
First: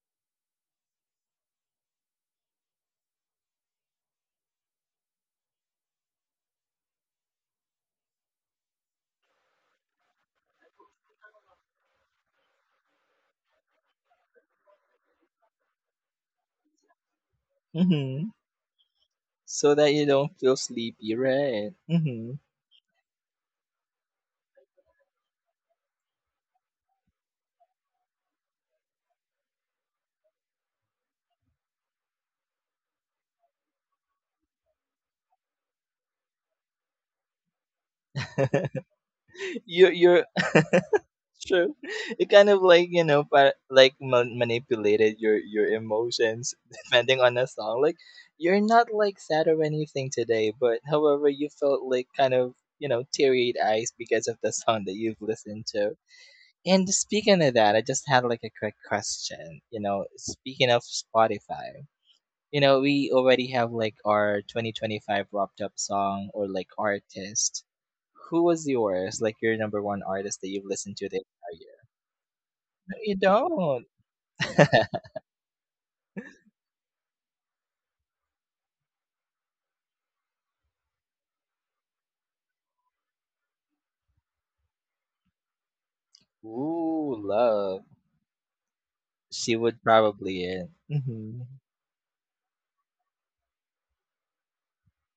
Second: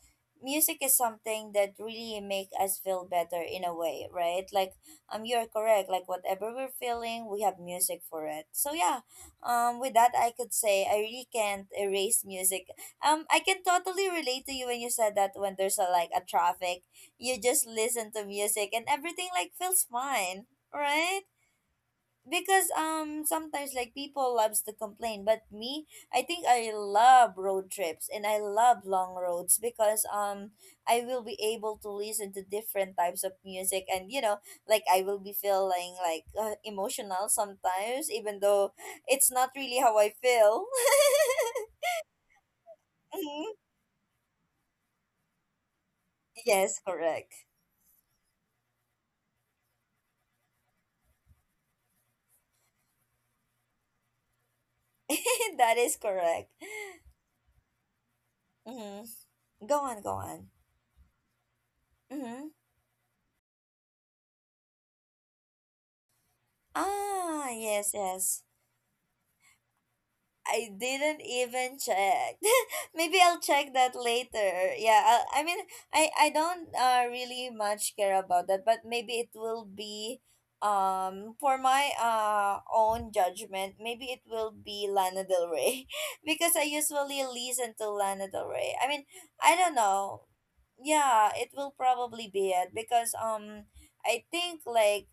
A: music is something that really make us feel better in a way, right? Like, um, you're correct. Like, whatever we're feeling, we have music for it. So yeah, um, with that, I could say I really can't erase music. Um, I can totally relate to you when you said that when there's a like a traffic, you just listen to
B: Mm-hmm.
A: music, and everything like
B: So
A: feels
B: that you don't
A: fine,
B: feel sleepy,
A: right?
B: right? Mm-hmm.
A: Because um sometimes like people loves to complain, but me, I think I love road trips, and I love long roads, because um I will be able to listen to different types of music. And you know, like I will be feeling like uh, emotional sometimes, even though it's not really
B: you
A: how I
B: you're
A: feel.
B: True. It kind of like, you know,
A: Mhm.
B: pa- like man- manipulated your your emotions
A: Yes,
B: depending on the
A: correct.
B: song. Like, you're not like sad or anything today, but however, you felt like kind of, you know, teary eyes because of the song that you've listened
A: That
B: to.
A: is correct.
B: And speaking of that, I just had like a quick
A: Mm-hmm.
B: question. You
A: Go
B: know,
A: on, go on.
B: speaking of Spotify,
A: Mm-hmm.
B: you know, we already have like our twenty twenty-five wrapped up song or like
A: Ah,
B: artist.
A: yes, yes.
B: Who was yours? Like your number one artist that you've
A: I
B: listened to the
A: didn't
B: entire—
A: even check.
B: You
A: Maybe I'll check
B: don't.
A: that later. Yeah, I, I mean, I I don't uh, really much care about that, but maybe it will be um for my uh own judgment. Maybe it will be Lana Del Rey because I
B: Ooh,
A: usually listen
B: love.
A: to Lana Del Rey. I mean,
B: She
A: I don't
B: would
A: know.
B: probably end.
A: Yeah,
B: Mm-hmm.
A: it will probably be it, because um I think like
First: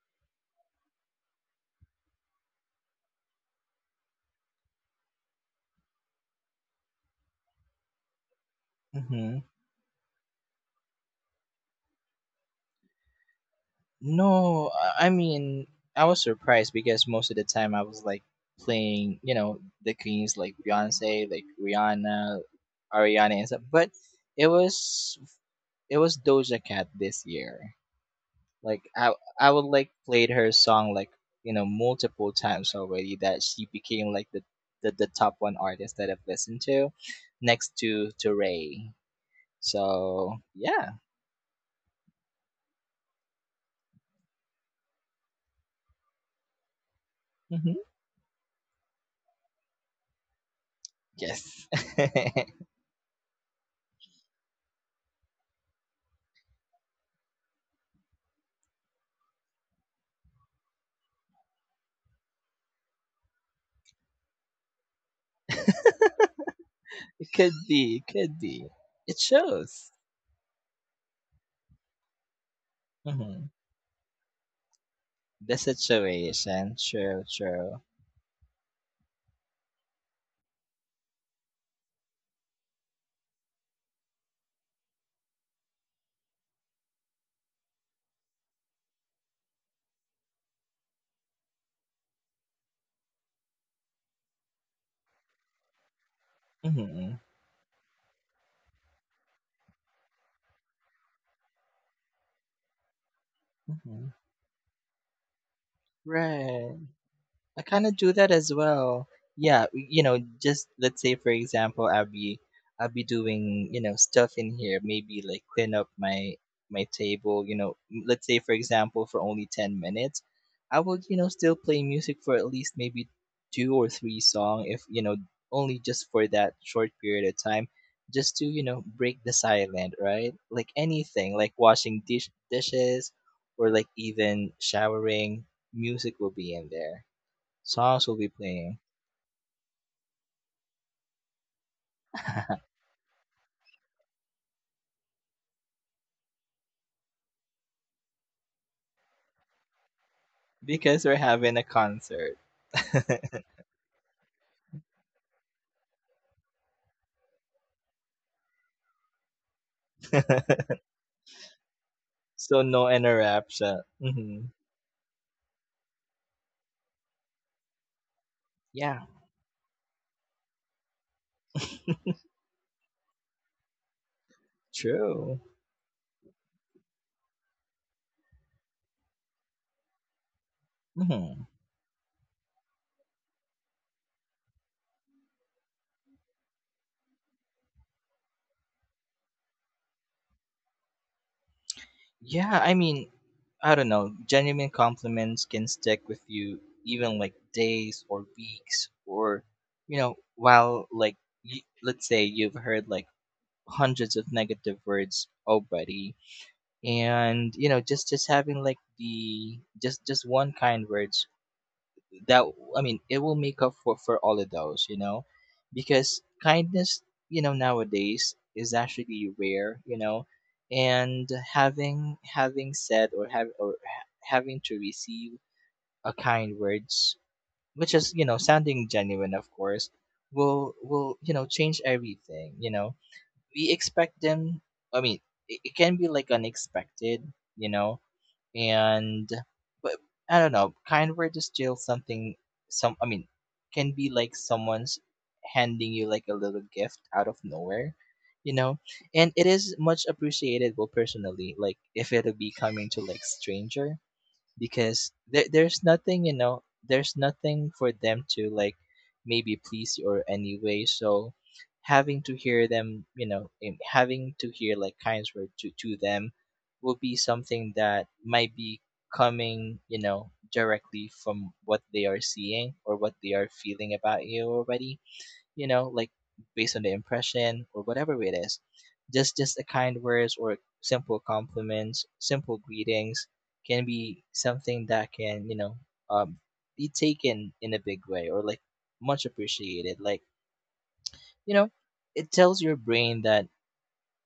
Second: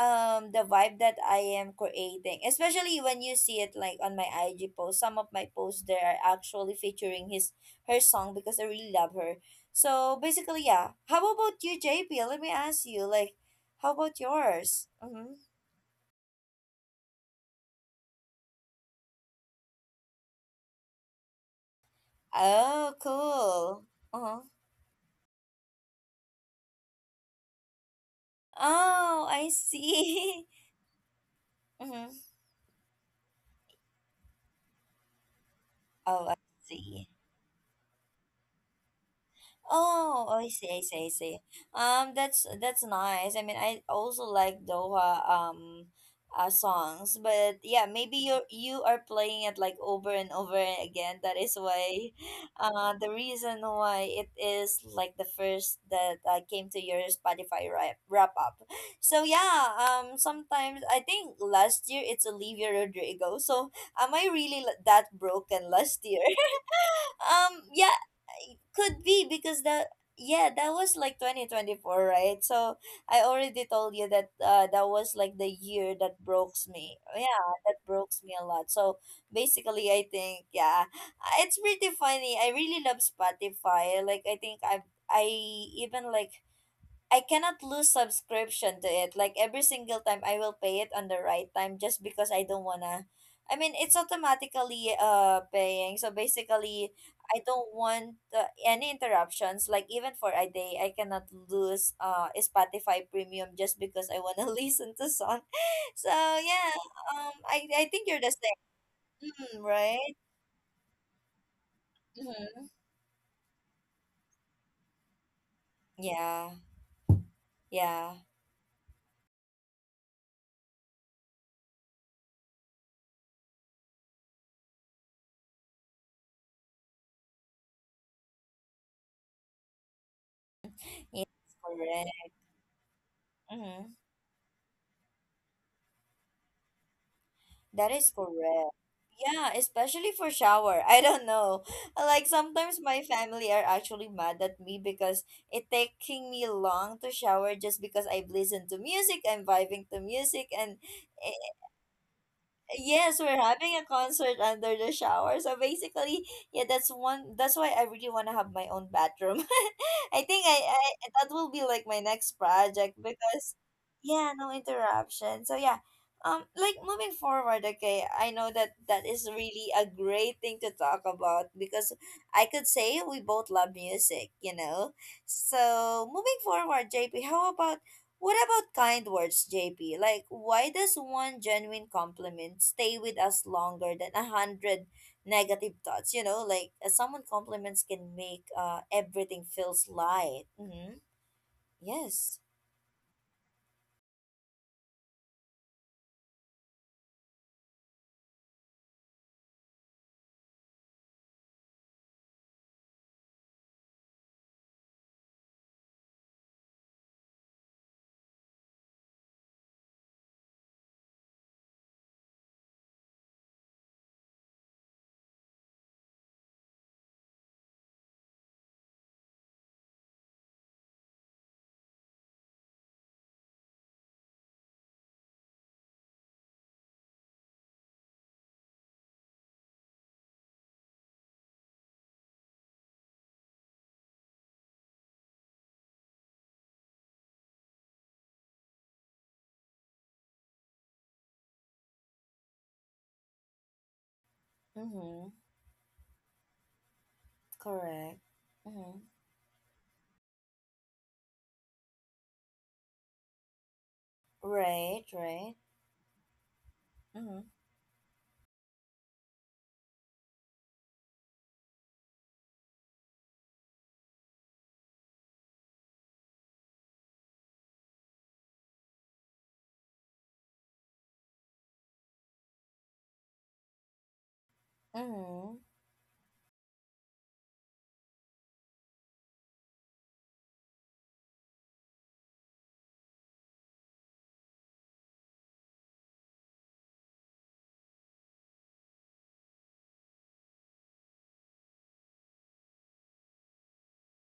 A: um the vibe that I am creating. Especially when you see it like on my I G post. Some of my posts there are actually featuring his her song because I really love her.
B: Mm-hmm.
A: So basically, yeah. How about you, J P? Let me ask you, like, how about
B: No,
A: yours?
B: I I
A: Mm-hmm.
B: mean, I was surprised because most of the time I was like playing, you know, the queens like Beyonce, like Rihanna,
A: Oh,
B: Ariana, and stuff.
A: cool.
B: But
A: Uh-huh.
B: it was it was Doja Cat this year. Like I
A: Oh, I
B: I would like played
A: see.
B: her song like, you know,
A: mm-hmm.
B: multiple times already, that she became like the the, the top one artist that I've
A: Oh, I
B: listened to,
A: see.
B: next to to Ray.
A: Oh,
B: So
A: I see, I
B: yeah,
A: see, I see. Um, that's that's nice. I mean, I also like Doha um uh, songs, but
B: hmm.
A: yeah, maybe you you are playing it like over and over again. That is
B: Yes,
A: why,
B: it
A: uh, the reason why it is like the first that uh, came to your Spotify wrap wrap up. So yeah, um, sometimes I think last year it's Olivia Rodrigo. So am I really l- that broken last year?
B: could
A: Um yeah,
B: be, it could be.
A: could
B: It
A: be because that,
B: shows.
A: yeah, that was like twenty twenty-four, right? So I
B: Hmm.
A: already told you that uh that was like the
B: The
A: year that breaks
B: situation,
A: me,
B: true,
A: yeah, that
B: true.
A: breaks me a lot. So basically, I think, yeah, uh, it's pretty funny. I really love Spotify. Like, I think i i even like I cannot lose subscription to it. Like every single time I will pay it on the right time just because I don't wanna, I mean, it's automatically uh paying. So basically,
B: Hmm.
A: I don't want uh, any interruptions. Like even for a day I cannot lose uh Spotify premium just because
B: Hmm.
A: I wanna listen to song. So yeah,
B: Right.
A: um
B: I
A: I,
B: kind
A: I
B: of
A: think
B: do
A: you're
B: that
A: the
B: as
A: same.
B: well.
A: Mm,
B: Yeah, w- you
A: right?
B: know, just let's say, for example, I'll be
A: Mm-hmm.
B: I'll be doing, you know, stuff in here, maybe like clean up my
A: Yeah.
B: my table. You know, m-
A: Yeah.
B: let's say, for example, for only ten minutes, I will, you know, still play music for at least maybe two or three song, if you know only just for that short period of time, just to, you know, break the silent, right? Like
A: Yes,
B: anything, like washing
A: correct.
B: dish dishes, or like
A: Mm-hmm.
B: even showering, music will be in there.
A: That
B: Songs
A: is
B: will be
A: correct.
B: playing
A: Yeah, especially for shower. I don't know. Like sometimes my family are actually mad at me because it taking me long to shower just because I've listened to music, I'm vibing to music, and
B: because we're having a concert.
A: yes, we're having a concert under the shower. So basically, yeah, that's one, that's why I really want to have my own bathroom. I think I, I that will be like my next
B: So no
A: project because
B: interruption.
A: yeah,
B: Hmm.
A: no interruption. So yeah. Um like moving forward, okay, I know that
B: Yeah,
A: that is really a great thing to talk about because I could say we both love music, you know.
B: true.
A: So moving forward, J P, how about what about kind words, J P? Like, why does one
B: Hmm.
A: genuine compliment stay with us longer than a hundred negative thoughts? You know, like uh, someone compliments can make uh everything feels light. Mm-hmm. Yes.
B: Yeah, I mean, I don't know. Genuine compliments can stick with you even like days or weeks, or, you know, while like y let's say you've heard like hundreds of negative words already, and you know, just just having like the just just one kind words that, I mean, it will make up for for all of those, you know, because kindness, you know, nowadays is actually rare, you know. And having having said, or have, or ha- having to receive a kind words, which is, you know, sounding genuine, of course, will will you know, change everything, you know. We expect them. I mean, it, it can be like unexpected, you know, and but I don't know, kind word is still something. Some I mean, can be like someone's
A: Mm-hmm.
B: handing you like a little gift out of nowhere,
A: Correct.
B: you know,
A: Mm-hmm.
B: and it is much appreciated. Well, personally, like if it'll be coming to like stranger,
A: Right.
B: because there,
A: Right.
B: there's nothing, you know, there's
A: Mm-hmm.
B: nothing for them to like maybe please you or anyway. So having to hear them, you know, in- having to hear like kind words to, to them will be something that might be coming, you know, directly from what they are seeing or what they are feeling about you already,
A: Mm-hmm.
B: you know, like based on the impression or whatever it is. Just just a kind words or simple compliments, simple greetings can be something that can, you know, um, be taken in a big way or like much appreciated. Like, you know, it tells your brain that,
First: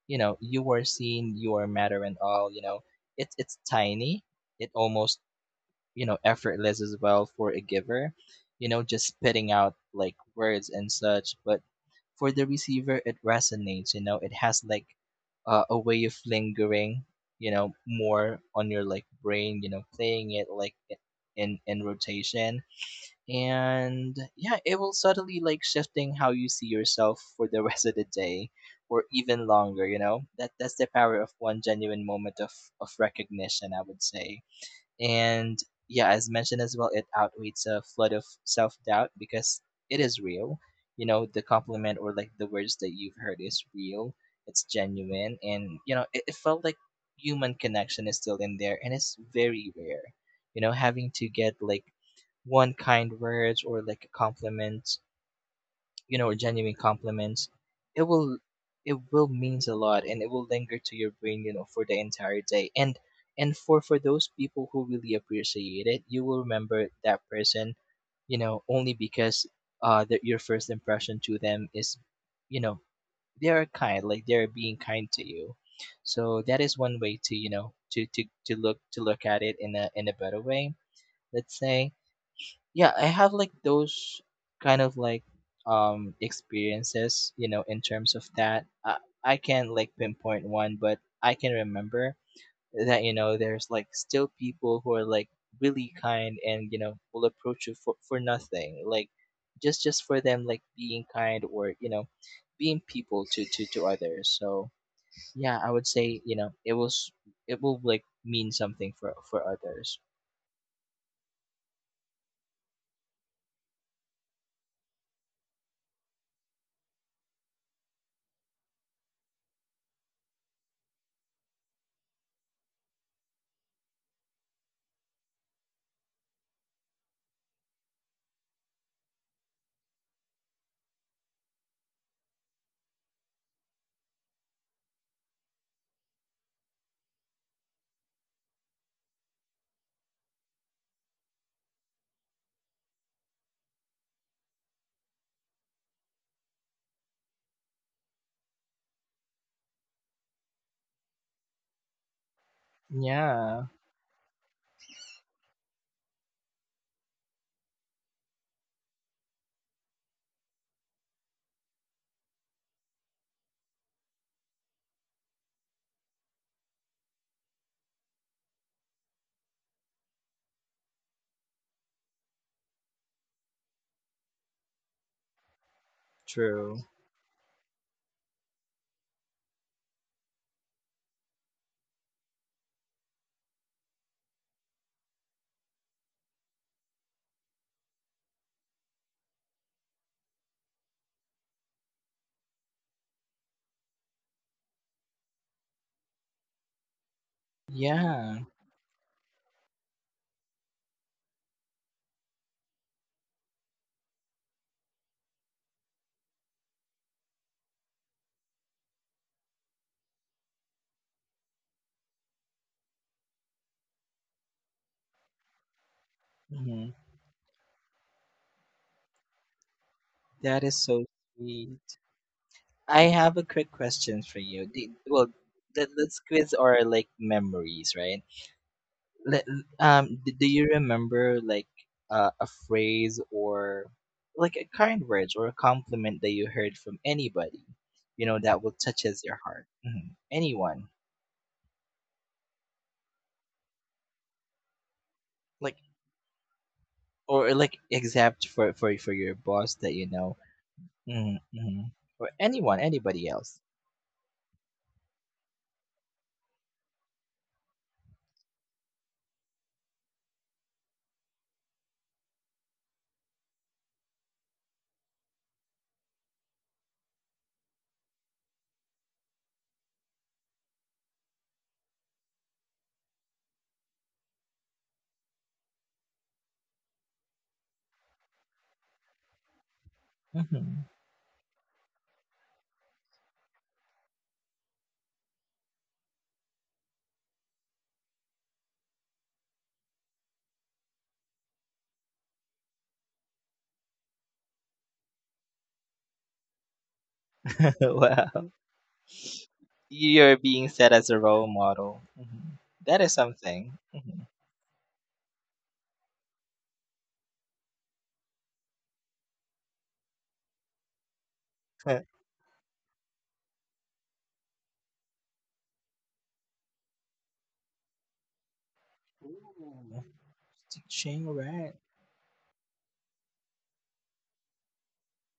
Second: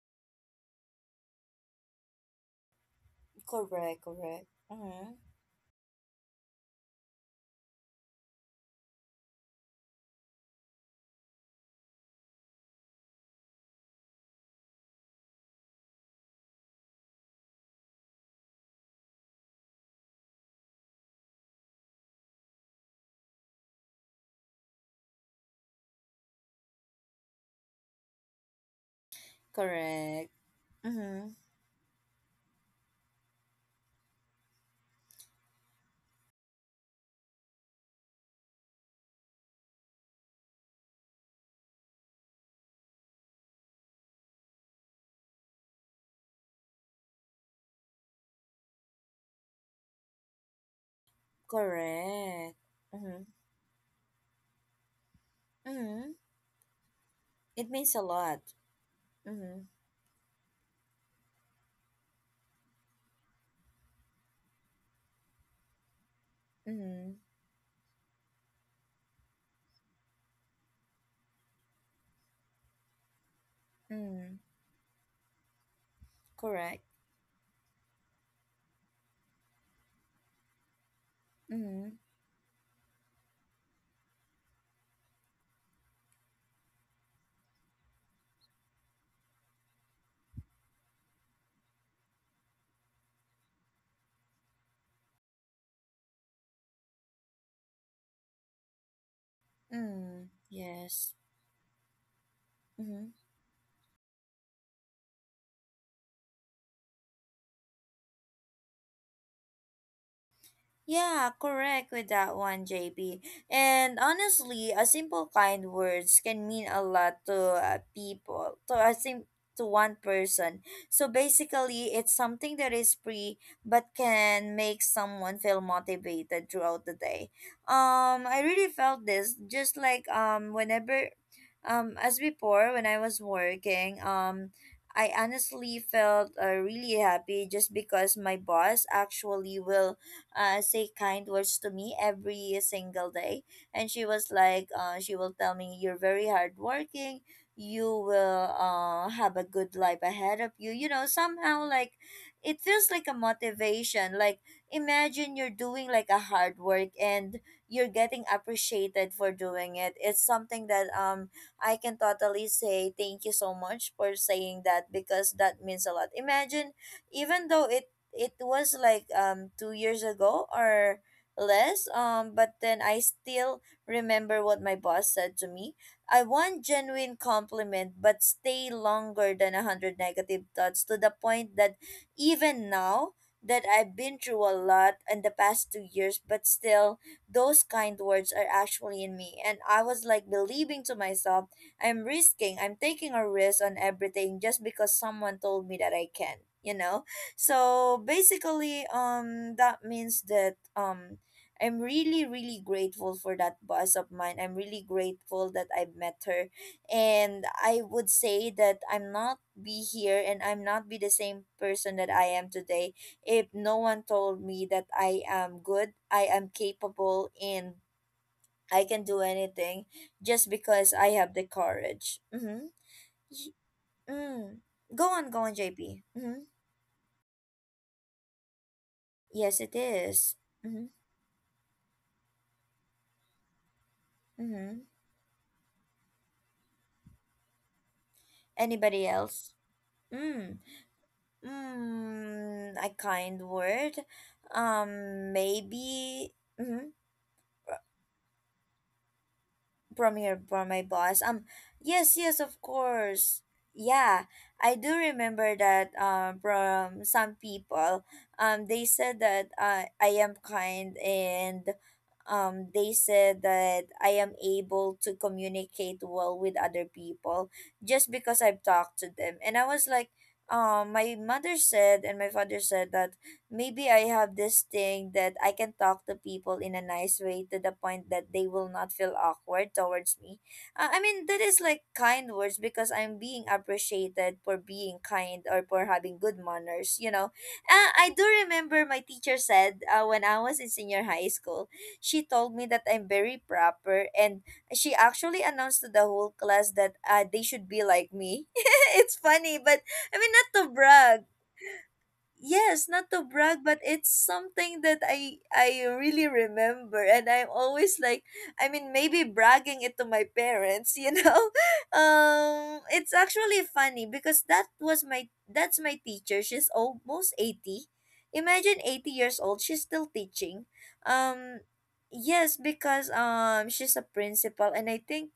B: you know, you are seen, you are matter and all, you know. It's it's
A: Correct.
B: tiny,
A: Correct.
B: it
A: Mm-hmm.
B: almost, you know, effortless as well for a giver, you know, just spitting out like words and such. But for the receiver, it resonates, you know. It has like, uh, a way of lingering, you know, more on your like brain, you know, playing it like in in rotation. And yeah, it will suddenly like shifting how you see yourself for the rest of the day, or even longer, you know.
A: Correct.
B: That that's the power of
A: Mm-hmm.
B: one genuine moment of of recognition, I would say. And yeah, as mentioned as well, it outweighs a flood of self doubt, because it is real. You know, the compliment or like the words that you've heard is real, it's genuine, and you know, it, it felt like human connection is still in there, and it's very rare. You know, having to get like
A: Correct.
B: one kind
A: Mm-hmm.
B: words or like a compliment,
A: Mm-hmm.
B: you know, or genuine compliments,
A: It means
B: it
A: a
B: will
A: lot.
B: it will
A: Mm-hmm.
B: means a lot, and it will linger to your brain, you know, for the entire day. And and for for those people who really appreciate it, you will remember
A: Mm-hmm.
B: that person, you know, only because uh that your first impression to them is, you know, they are kind, like
A: Mm-hmm.
B: they're being kind to you. So that is
A: Correct.
B: one way to, you know, to to to look to look at it in a in a better way, let's say.
A: Mm,
B: Yeah, I have like those kind of like um experiences, you know, in terms of that. I, I can't like pinpoint one, but I can remember that, you know, there's like still people who are like really kind, and you know, will approach you for, for nothing, like just just for
A: mm,
B: them like being
A: yes.
B: kind, or you know, being
A: Mm-hmm.
B: people to to to others. So yeah, I would say, you know, it was, it will like mean something for for others.
A: Yeah, correct with that one, J P. And honestly, a simple kind words can mean a lot to uh, people, to, I think, to one person. So basically, it's something that is free but can make someone feel motivated throughout the day. Um, I really felt this just like um whenever, um as before when I was working um. I honestly felt uh, really happy just because my boss actually will uh, say kind words to me every single day. And she was like, uh, she will tell me, "You're very hardworking. You will uh, have a good life ahead of you." You know, somehow, like, it feels like a
B: Yeah,
A: motivation. Like, imagine you're doing like a hard work and you're getting appreciated for doing it. It's something that um I can totally say thank you so much for saying that because that means a lot. Imagine, even though it it was like um two years ago or less, um but then I still remember what my boss said to me. I want
B: true.
A: genuine compliment but stay longer than a hundred negative thoughts, to the point that even now that I've been through a lot in the past two years, but still those kind words are actually in me, and I was like believing to myself, i'm risking i'm taking a risk on everything just because someone told me that I can, you know. So
B: Yeah.
A: basically, um, that means that um, I'm really, really grateful for that boss of mine. I'm really grateful that I met her, and I would say that I'm not be here and I'm not be the same person that I am today if no one told me that I am good, I am
B: Mhm.
A: capable, and I can do anything just
B: That is
A: because
B: so
A: I have the
B: sweet.
A: courage. Mm-hmm.
B: I have a quick question for
A: Mm.
B: you. Do,
A: Go
B: well,
A: on, go on,
B: let,
A: J P.
B: let
A: Mm-hmm.
B: quiz are like memories, right? Let,
A: Yes, it
B: um, do,
A: is.
B: do you
A: Mm-hmm.
B: remember like, uh, a phrase or like a
A: Mm-hmm.
B: kind word or a compliment that you heard from anybody, you know, that will
A: Anybody
B: touches your
A: else?
B: heart? Mhm.
A: Mm.
B: Anyone,
A: Mm, a kind word. Um,
B: like,
A: maybe. Mm-hmm.
B: or like except for for for your boss that you
A: from
B: know,
A: your from my boss.
B: mm-hmm.
A: Um,
B: Mm-hmm.
A: yes,
B: Or
A: yes, of
B: anyone, anybody
A: course.
B: else.
A: Yeah, I do remember that. Um, from some people, um, they said that uh, I am kind. And Um, they said that I am able to communicate well with other people just because I've talked to them. And I was like, um, my mother said and my father said that maybe I have this thing that I can talk to people in a nice way to the point that they will not feel awkward towards me.
B: Hmm.
A: Uh, I mean, that is like kind words because I'm being appreciated for being kind or for having good manners, you know. Uh, I do remember my teacher said uh, when I was in senior high school, she told me that I'm very proper, and she actually announced to the whole class that uh, they should be like
B: Wow.
A: me. it's funny, but I
B: You're
A: mean,
B: being
A: not to
B: set as a
A: brag,
B: role model. Mhm.
A: yes,
B: That is
A: not to brag,
B: something.
A: but it's
B: Mhm.
A: something that i i really remember, and I'm always like, I mean, maybe bragging it to my parents, you know. um it's actually funny because that was my that's my teacher. She's almost eighty. Imagine, eighty years old, she's
B: Ooh.
A: still teaching.
B: Teaching,
A: um
B: right?
A: yes, because um she's a principal, and I think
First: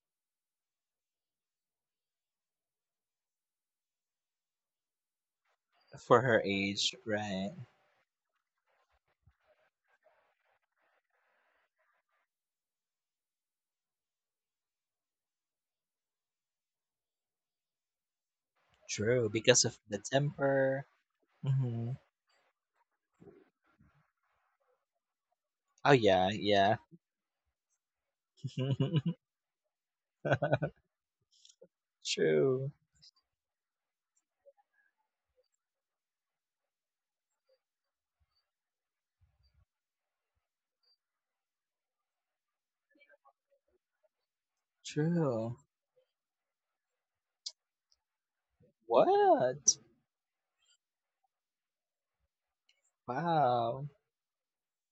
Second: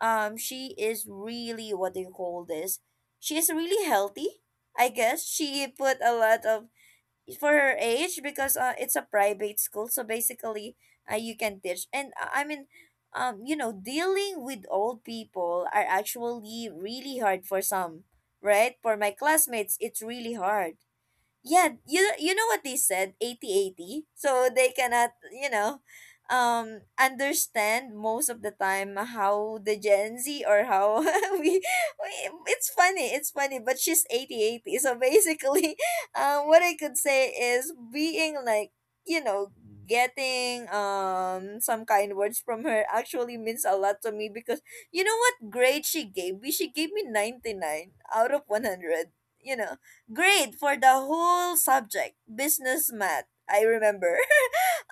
A: um she is really, what do you call this, she is really healthy. I guess she put a
B: For her
A: lot of
B: age,
A: for
B: right?
A: her age, because uh, it's a private school, so basically uh, you can teach. And uh, I mean, um, you know, dealing with old people are actually really hard for some, right? For my
B: True, because
A: classmates,
B: of the
A: it's really hard.
B: temper.
A: Yeah,
B: Hmm.
A: you you know what they said, eighty, eighty. So they cannot, you know,
B: Oh, yeah, yeah.
A: um understand most of the time how the Gen Z or how we, we it's
B: True,
A: funny, it's funny, but she's eighty, eighty. So basically, um what I could say is, being like, you know, getting um some kind words from her actually means a lot to me. Because you know what
B: true.
A: grade she gave me? She gave me ninety-nine out of one hundred, you
B: What?
A: know. Great for the whole subject, business math, I
B: Wow.
A: remember,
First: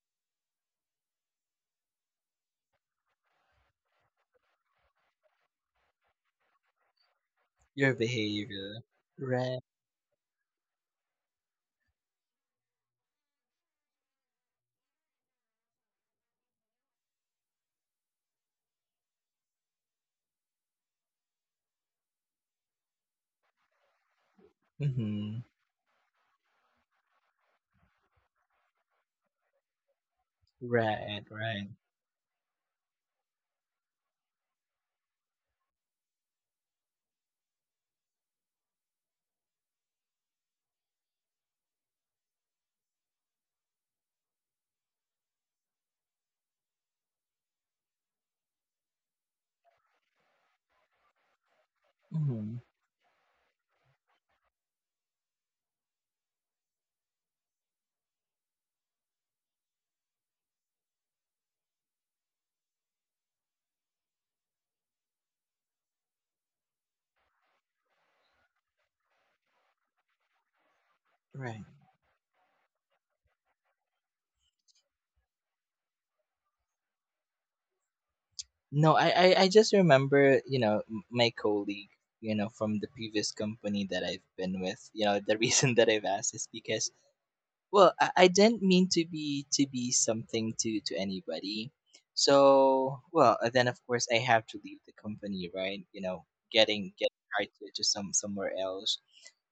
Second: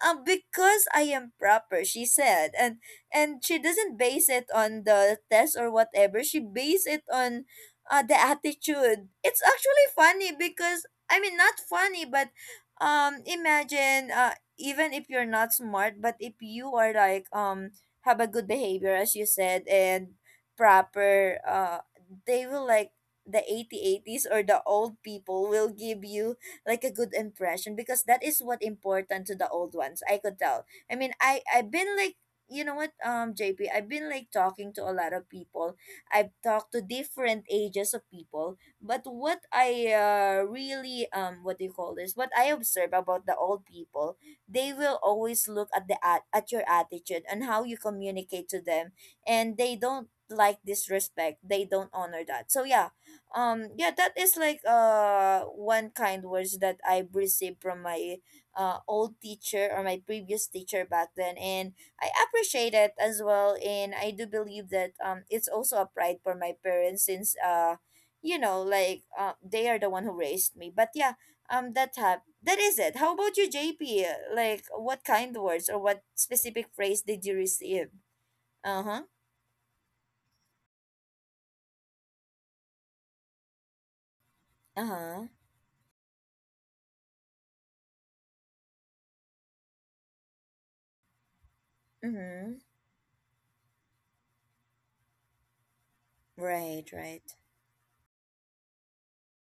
A: uh, because I am proper, she said. And and she doesn't base it on the test or whatever. She base it on
B: Your
A: uh, the
B: behavior.
A: attitude. It's
B: Right.
A: actually funny because, I mean, not funny, but um imagine uh even if you're not smart, but if you are like um have a good behavior as you said, and proper, uh they will like, the eighty eighties or the old
B: Hmm.
A: people will give you like a good impression because that is what important to the old ones. I could tell. I mean,
B: Right,
A: I I've
B: right.
A: been like, you know what, um J P, I've been like talking to a lot of people. I've talked to different ages of people, but what I uh, really, um what do you call this, what I observe about the old people, they will always look at the at, at your attitude and how you communicate to them, and they don't like disrespect, they don't honor that.
B: Hmm.
A: So yeah, um yeah, that is like uh one kind words that I've received from my uh old teacher or my previous teacher back then, and I appreciate it as well. And I do believe that um it's also a pride for my parents, since uh you know, like, uh, they are the one who raised me. But yeah,
B: Right.
A: um that hap- that is it. How about you, JP? Like, what kind words or what specific phrase did you receive?
B: No,
A: Uh-huh.
B: I, I, I just remember, you know, m- my colleague, you know, from the previous company that I've been with. You know,
A: Uh-huh.
B: the reason that I've asked is because, well, I, I didn't mean to be to be something to to anybody.
A: Mm-hmm.
B: So, well, uh, then of course I have to leave the company, right? You know,
A: Right,
B: getting getting
A: right.
B: hired to, to some somewhere else.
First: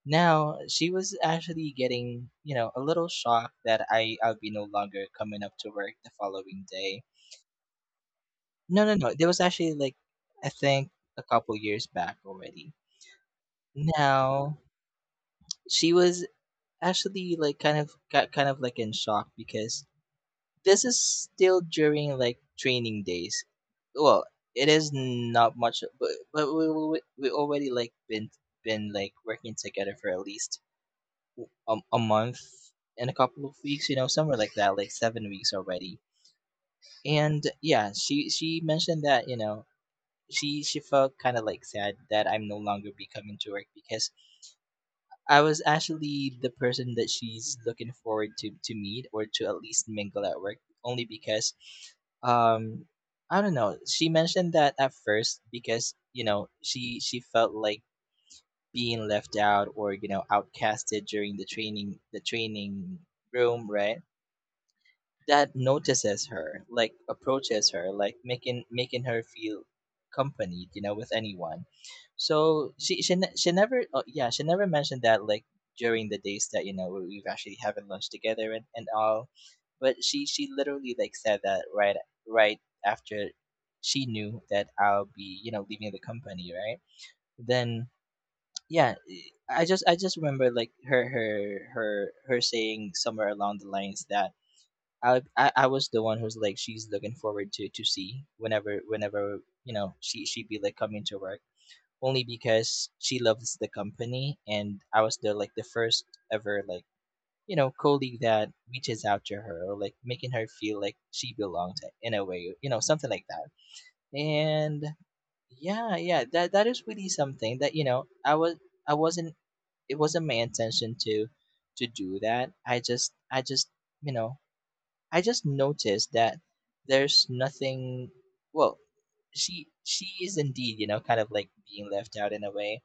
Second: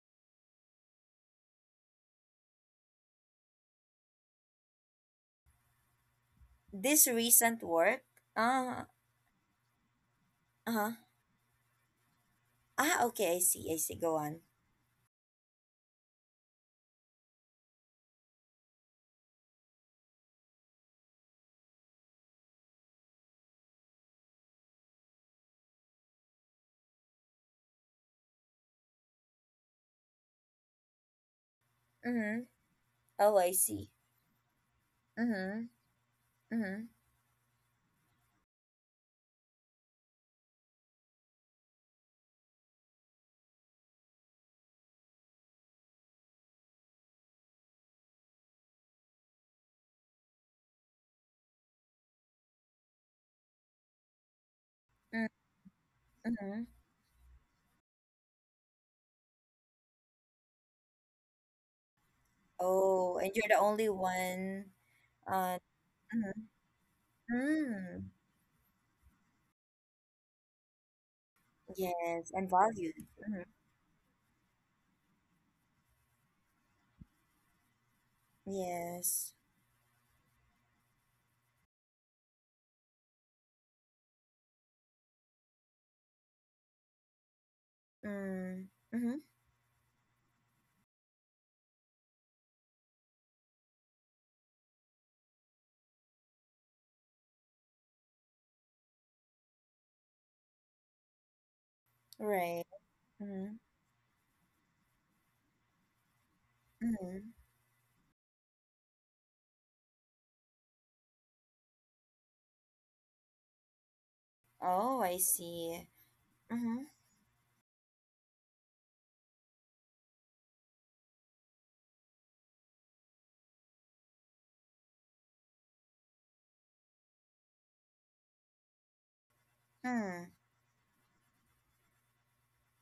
B: Now she was actually getting, you know, a little shocked that I I'll be no longer coming up to work the following day
A: This recent work? Uh,
B: no, No, no. There was actually like I
A: uh,
B: think a couple years back already.
A: ah, okay, I see, I see. Go on.
B: Now she was actually like kind of got kind of like in shock because this is still during like training days. Well, it is not much, but but we we, we already like been been like working together for at least a, a month
A: Mm-hmm.
B: and a
A: Oh,
B: couple
A: I
B: of weeks,
A: see.
B: you know, somewhere like that, like seven weeks
A: Mm-hmm.
B: already.
A: Mm-hmm.
B: And yeah, she she mentioned that you know she she felt kind of like sad that I'm no longer be coming to work because I was actually the person that she's looking forward to to meet or to at least mingle at work only because um I don't know. She mentioned that at
A: Mm-hmm.
B: first because, you know,
A: Mm-hmm.
B: she she felt like being left out or, you know, outcasted during the training the training
A: Oh, and you're the
B: room,
A: only
B: right?
A: one.
B: That
A: Uh,
B: notices
A: mm-hmm.
B: her, like approaches her,
A: Mm.
B: like making making her feel accompanied, you know, with anyone.
A: Yes, and
B: So
A: valued.
B: she she ne-
A: Mm-hmm.
B: she never uh, yeah she never mentioned that like during the days that you know we- we've actually having lunch together and, and all.
A: Yes.
B: But she she literally like said that right right after she knew that I'll be you know leaving the company right then
A: Mm.
B: yeah.
A: Mm-hmm.
B: I just I just remember like her her her her saying somewhere along the lines that I, I I was the one who's like she's looking forward to to see whenever whenever you know she she be like coming to work only
A: Right.
B: because she
A: Mm-hmm.
B: loves the company and I was the like the first ever like
A: Mm-hmm.
B: you know colleague that reaches out to her or like making her feel like she belonged in a way, you know, something like that. And
A: Oh, I see.
B: yeah yeah that that is
A: Mm-hmm.
B: really something that you know I was I wasn't, it wasn't my intention to to do that. I just I just you know I just noticed that there's nothing. Well, she she
A: Mm.
B: is indeed, you know, kind of like being left out in a way.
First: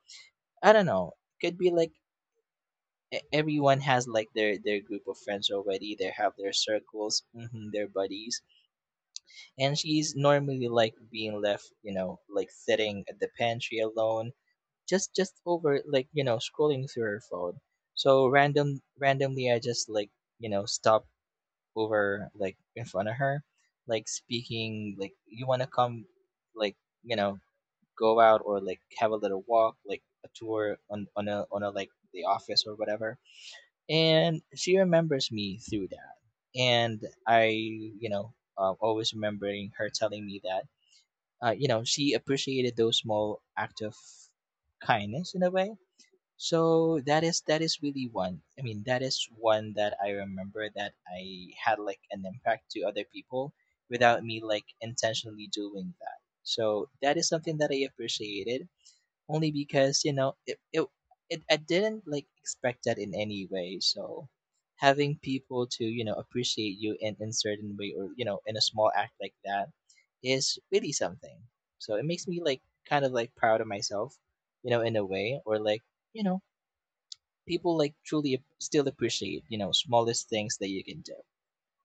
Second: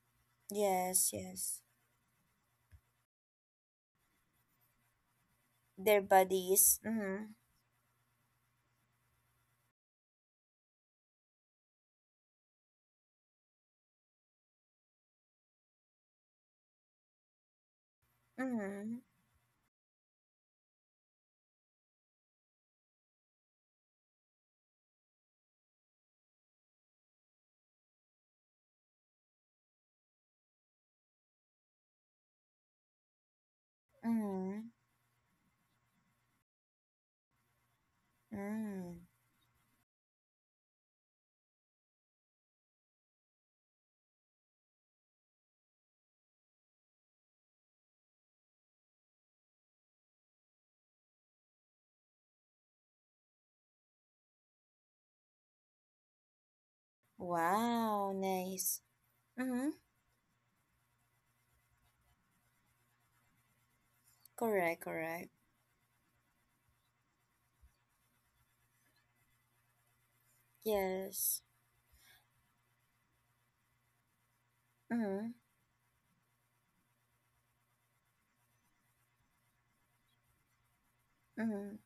B: I don't
A: Yes,
B: know. Could
A: yes.
B: be like e- everyone has like their their group of friends already.
A: Their
B: They have their
A: buddies.
B: circles,
A: Mm-hmm.
B: hmm, their buddies, and she's normally like being left, you know, like sitting at the pantry alone, just just over like you know scrolling through her phone. So random
A: Mm-hmm.
B: randomly, I just like you know stop over like in front of her, like speaking like you want to come, like you know go out or like have a little walk, like a tour on on a on a like the office or whatever, and
A: Mm-hmm.
B: she remembers me through that, and I you know uh,
A: Mm-hmm.
B: always remembering her telling me that uh, you know she appreciated those small act of kindness in a way. So that is that is really one. I mean, that is one that I remember that I had like an impact to other people without me like intentionally doing that. So that is something that I
A: Wow,
B: appreciated
A: nice.
B: only
A: Mm-hmm.
B: because you know it it, it I didn't like expect that in any way. So
A: Correct,
B: having
A: correct.
B: people to you know appreciate you in in certain way or you know in a small act like that is really something.
A: Yes.
B: So it makes me like kind of like proud of myself, you know, in a
A: Mm-hmm.
B: way or like you know people like truly ap- still appreciate you know smallest things that you can do.
A: Mm-hmm.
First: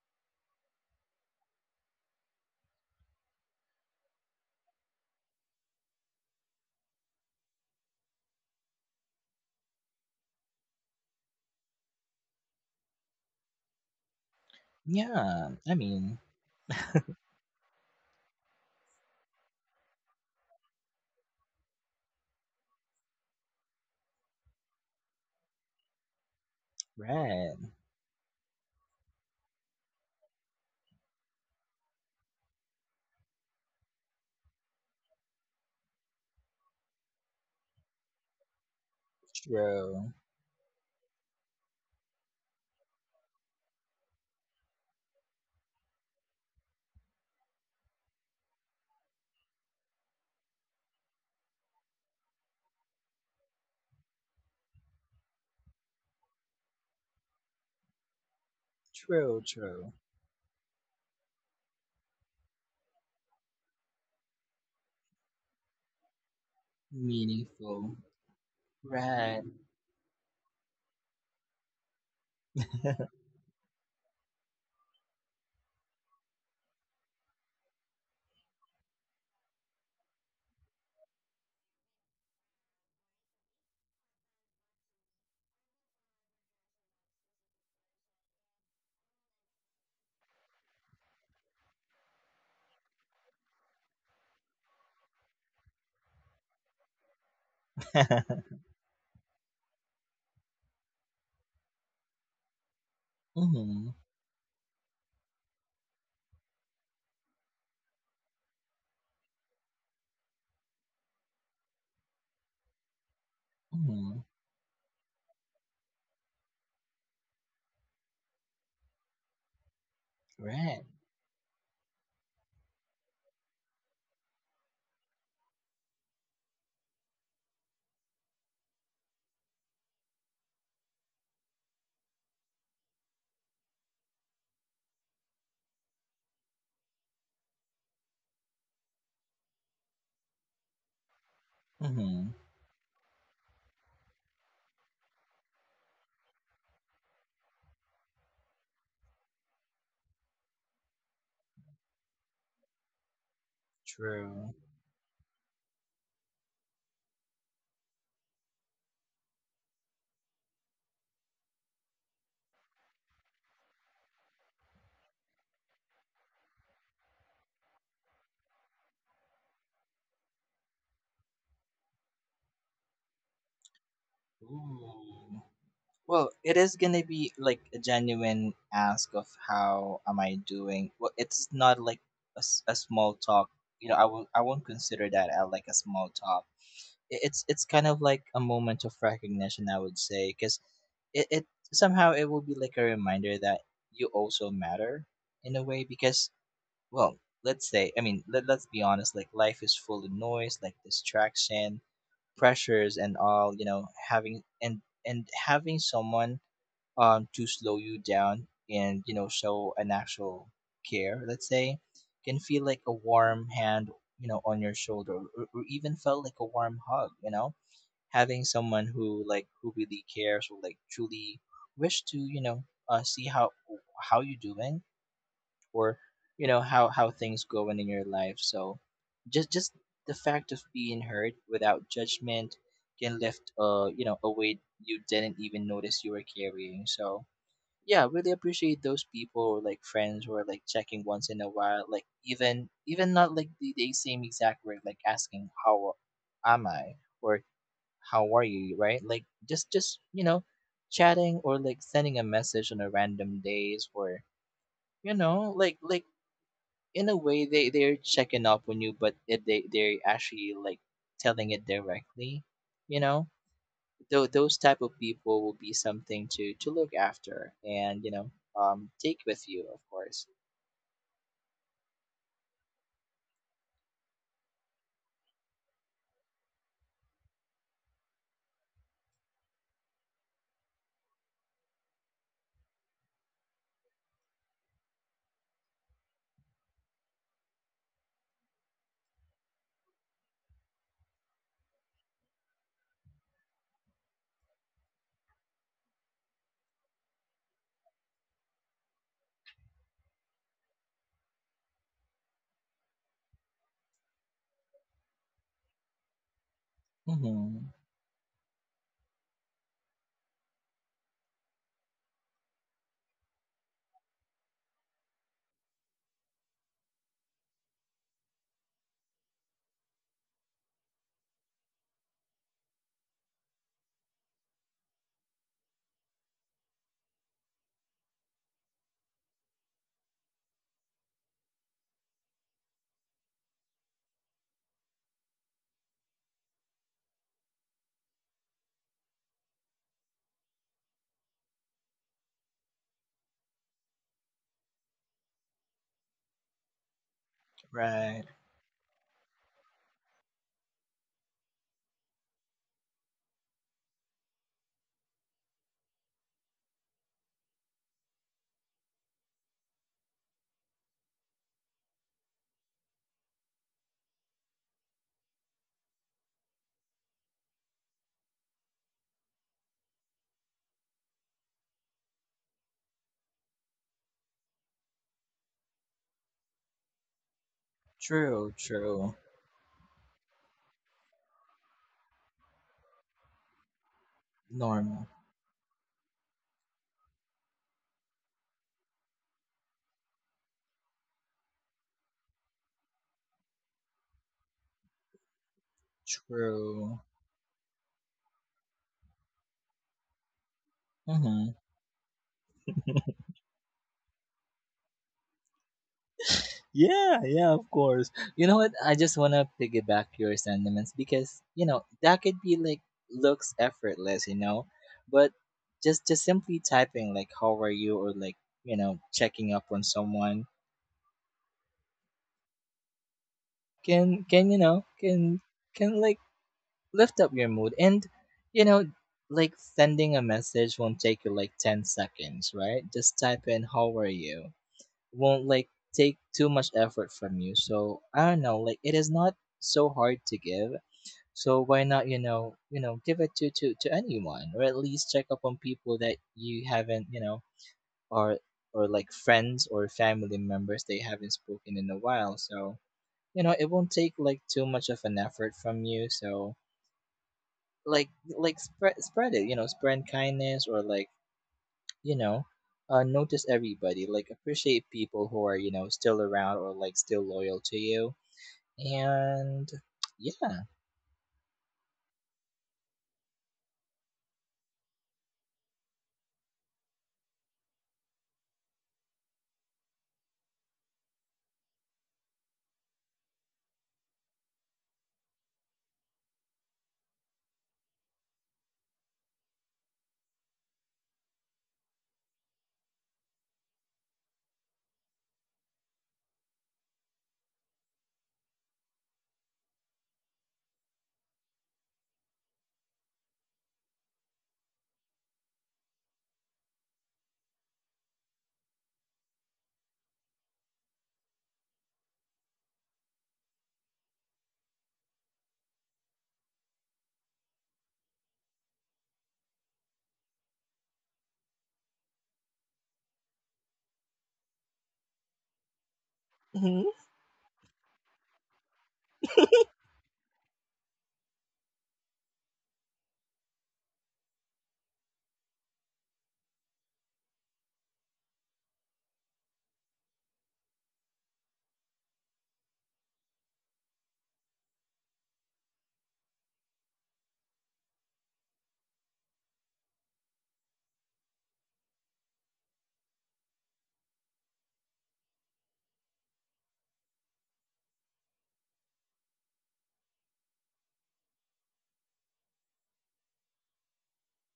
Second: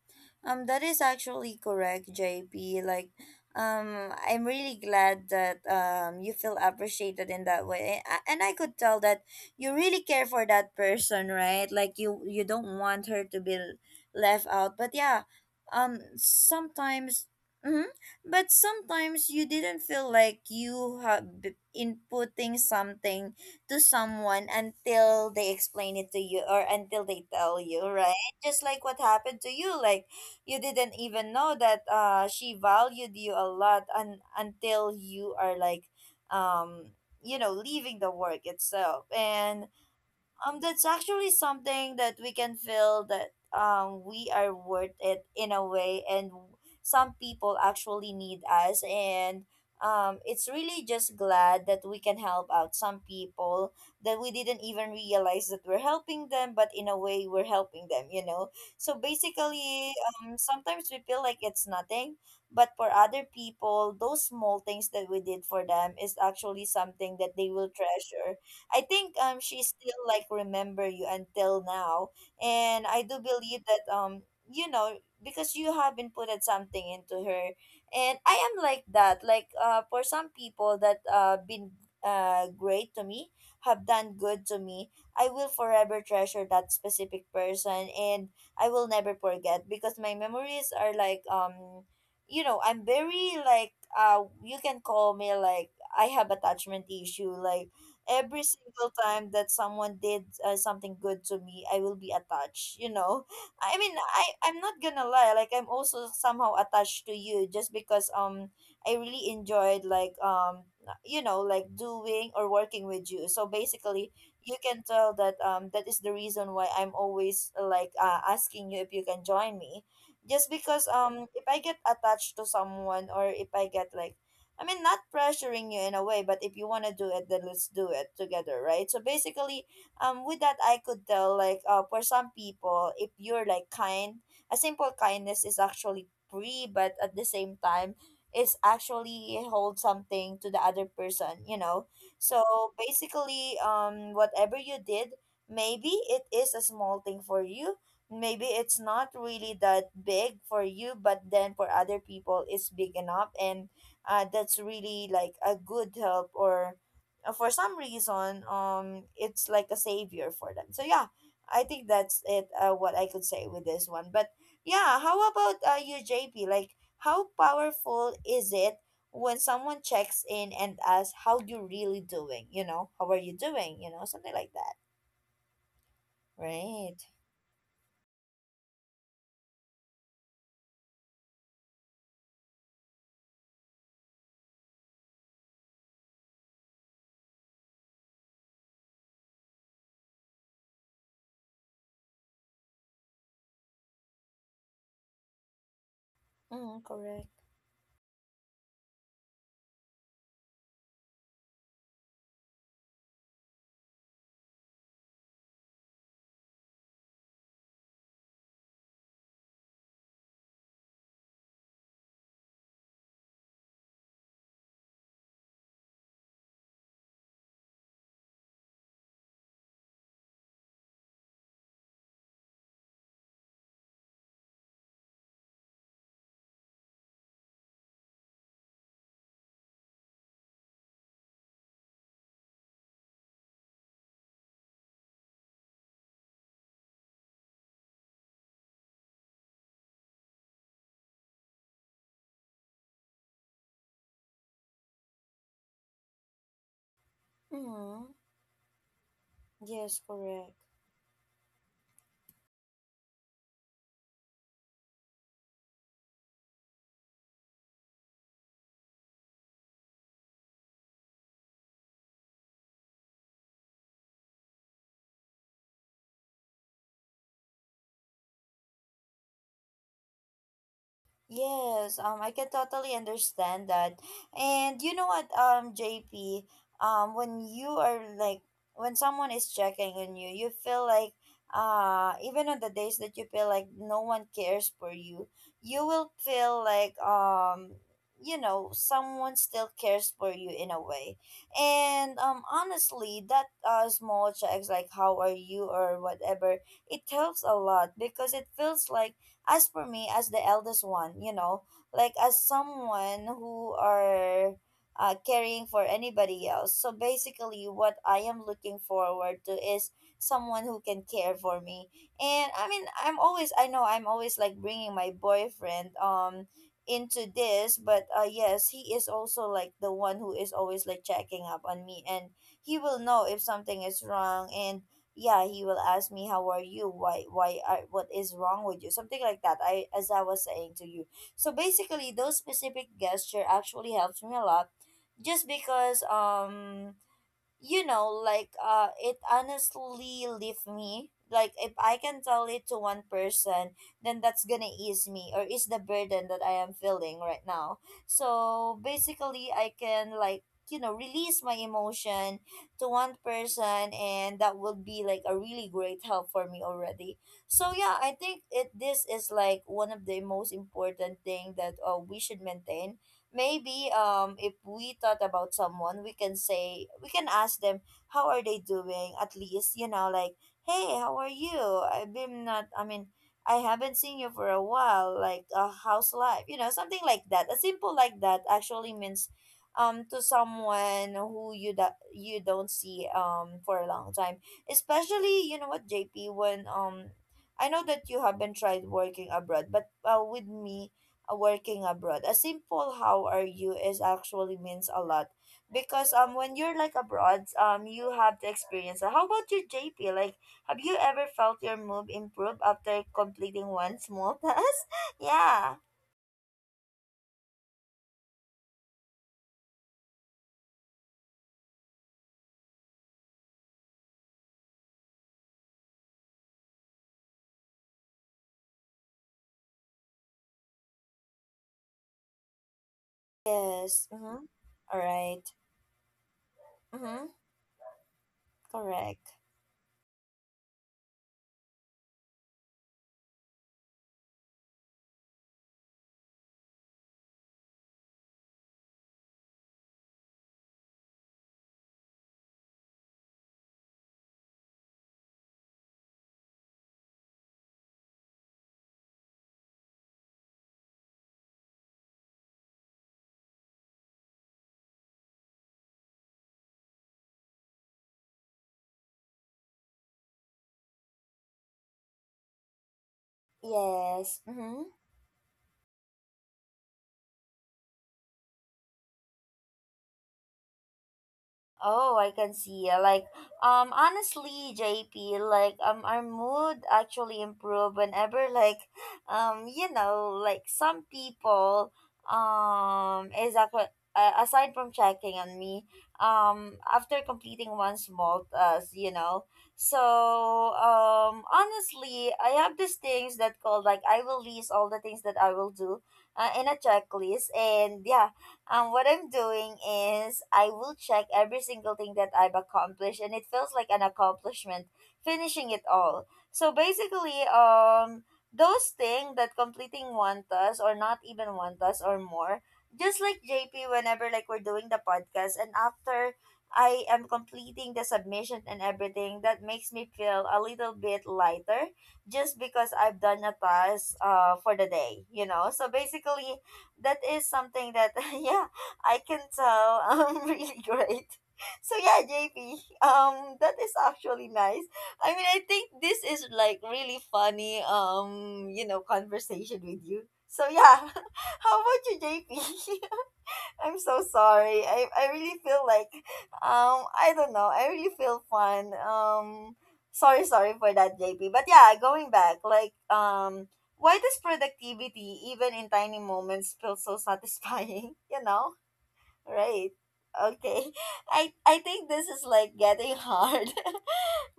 A: Um, that is actually correct, J P. Like, um, I'm really glad that um you feel appreciated in that way. A- and I could tell that you really care for that person, right? Like you you don't want her to be l- left out. But yeah,
B: Yeah, I
A: um,
B: mean,
A: sometimes, mm-hmm, but sometimes you didn't feel like you have b- inputting something to someone until they explain it to you or until they tell
B: right,
A: you, right? Just like what happened to you, like you didn't even know that uh she valued you a lot un- until you are like um you know leaving the work itself. And
B: true,
A: um, that's actually something that we can feel that um we are worth it in a way, and some people actually need us, and um, it's really just glad that we can help out some people that we didn't even realize that we're helping them, but in a way we're helping them, you know. So
B: true,
A: basically,
B: true,
A: um, sometimes we feel like it's nothing, but for other people, those small things that we did for them is actually something that they will
B: meaningful,
A: treasure. I think um
B: right,
A: she still like remember you until now, and I do believe that um you know because you have inputted something into her. And I am like that. Like uh for some people that uh been uh great to me, have done good to me, I will forever treasure that specific person, and I will never forget, because my memories are like um you know, I'm very like, uh you can call me like I have attachment issue. Like every single time that someone did uh, something good to me, I will be attached you know I
B: mm-hmm,
A: mean, i i'm not gonna lie, like I'm also somehow attached to you, just because um I really enjoyed like um you know like doing or working with you. So basically
B: mm-hmm,
A: you can tell that um that is the reason why I'm always uh, like uh, asking you if you can join me, just
B: right,
A: because um if I get attached to someone or if I get like, I mean, not pressuring you in a way, but if you want to do it, then let's do it together, right? So basically, um, with that, I could tell, like, uh, for some people, if you're like kind, a simple kindness is actually free, but at the same time, is actually hold something to the other person, you know?
B: mm-hmm,
A: So basically, um, whatever you did, maybe it is a small thing for you. Maybe it's not really that big for you, but then for other people, it's big enough. And uh,
B: true.
A: that's really like a good help, or uh, for some reason um it's like a savior for them. So yeah, I think that's it, uh, what I could say with this one. But yeah, how about uh, you, JP? Like, how powerful is it when someone checks in and asks how you really doing you know how are you doing you know something like that?
B: Ooh. Well, it is gonna
A: Right.
B: be like a genuine ask of how am I doing. Well, it's not like a, s- a small talk. You know, I will I won't consider that as like a small talk. I- It's it's kind of like a moment of recognition, I would say, because it, it somehow it will be like a reminder that you also matter in a way. Because
A: Mm,
B: well,
A: correct.
B: let's say, I mean, let, let's be honest, like life is full of noise, like distraction, pressures, and all. You know, having and and having someone um, to slow you down and you know show an actual care, let's say, can feel like a warm hand, you know, on your shoulder, or, or even felt like a warm hug, you know, having someone who like who really cares or like truly wish to you know uh, see how how you doing or you know how how things going in your life. So just just the fact of being heard without judgment can lift uh you know a weight you didn't even notice you were carrying. So yeah, really appreciate those people or like friends who are like checking once in a while, like even even not like the, the same exact word, like asking how am I or
A: Mm,
B: how are you, right? Like just just
A: yes,
B: you know
A: correct.
B: chatting or like sending a message on a random days or you know like like in a way they they're checking up on you but it, they they're actually like telling it directly, you know. Tho- those type of people will be something to to look after and you know um take with you, of course.
A: Yes, um, I can totally understand that. And you know what, um, J P, um, when you are like, when someone is checking on you, you feel like, uh, even on the days that you feel like no one cares for you, you will feel like, um, you know, someone still cares for you in a way. And, um, honestly, that, uh, small checks, like how are you or whatever, it helps a lot, because it feels like, as for me, as the eldest one, you know, like as someone who are uh, caring for anybody else, so basically
B: Mm-hmm.
A: what I am looking forward to is someone who can care for me. And i mean i'm always i know I'm always like bringing my boyfriend um into this, but uh yes, he is also like the one who is always like checking up on me. And he will know if something is wrong, and yeah, he will ask me, how are you, why why are what is wrong with you, something like that, I as I was saying to you. So basically those specific gesture actually helps me a lot, just because um you know, like uh it honestly leave me. Like if I can tell it to one person, then that's gonna ease me, or ease the burden that I am feeling right now.
B: Right,
A: So basically I can like, you know, release my emotion to one person, and that would be like a really great help for me already. So yeah, I think it this is like one of the most important thing that uh, we should maintain. Maybe um if we thought about someone, we can say, we can ask them, how are they doing, at least, you know, like, hey, how are you, I've been not I mean I haven't seen you for a while, like, uh, how's life, you know, something like that. A simple like that
B: true,
A: actually
B: true,
A: means um to someone who you that you don't see um for a long time.
B: normal,
A: Especially, you know what, JP, when um I know that you haven't tried working abroad, but uh, with me, uh, working abroad, a simple how are you is actually means a lot, because um when you're like
B: true,
A: abroad, um you have to experience it. How about you, J P? Like, have you ever
B: mm-hmm.
A: felt your move improve after completing one small task? Yeah.
B: Yeah, yeah, of course. You know what? I just want to piggyback your sentiments because, you know, that could be like looks effortless, you know, but just just simply typing like how are you or like, you know, checking up on someone
A: Yes.
B: can
A: Mm-hmm.
B: can you know,
A: All right.
B: can can like lift
A: Mm-hmm.
B: up your mood. And you know,
A: Correct.
B: like sending a message won't take you like ten seconds, right? Just type in how are you won't like take too much effort from you. So I don't know, like it is not so hard to give. So why not, you know, you know give it to to to anyone, or at least check up on people that you haven't, you know, or or like friends or family members they haven't spoken in a while. So you know it won't take like too much of an effort from you. So like like spread spread it, you know, spread kindness or like you know uh notice everybody, like
A: Yes. Mm-hmm.
B: appreciate people who are you know still around or like still loyal to you. And yeah,
A: Oh, I can see. uh, Like, um, honestly, J P, like, um, our mood actually improve whenever, like, um, you know, like some people, um, is ac- uh, aside from checking on me, um, after completing one small task, you know. So, um, honestly, I have these things that called like I will list all the things that I will do, uh, in a checklist, and yeah, um, what I'm doing is I will check every single thing that I've accomplished, and it feels like an accomplishment finishing it all. So basically, um, those things that completing one task or not even one task or more, just like J P, whenever like we're doing the podcast, and after I am completing the submission and everything, that makes me feel a little bit lighter, just because I've done a task uh, for the day, you know. So basically that is something that yeah, I can tell I'm really great. So yeah, JP, um that is actually nice. I mean, I think this is like really funny um you know conversation with you, so yeah. How about you, JP? I'm so sorry. I, I really feel like um I don't know, I really feel fun. Um sorry sorry for that, J P. But yeah, going back, like, um why does productivity, even in tiny moments, feel so satisfying, you know? Right. Okay. I I think this is like getting hard.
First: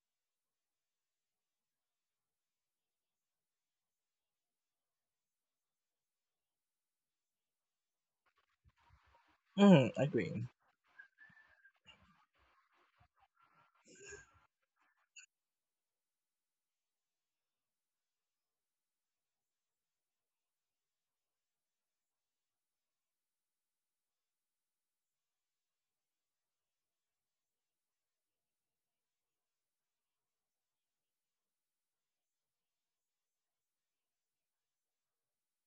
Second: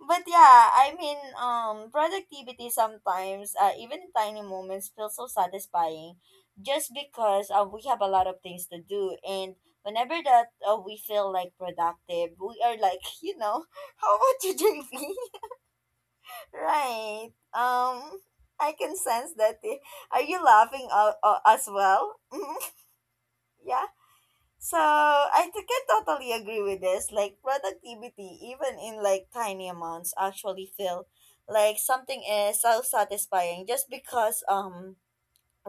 A: But yeah, I mean, um, productivity sometimes, uh, even tiny moments, feel so satisfying, just because uh, we have a lot of things to do, and
B: mm,
A: whenever
B: agree,
A: that uh, we feel like productive, we are like, you know, how about you, J P? Right? Um, I can sense that. eh, Are you laughing uh, uh, as well? Yeah. So I t- can totally agree with this. Like productivity, even in like tiny amounts, actually feel like something is so satisfying, just because um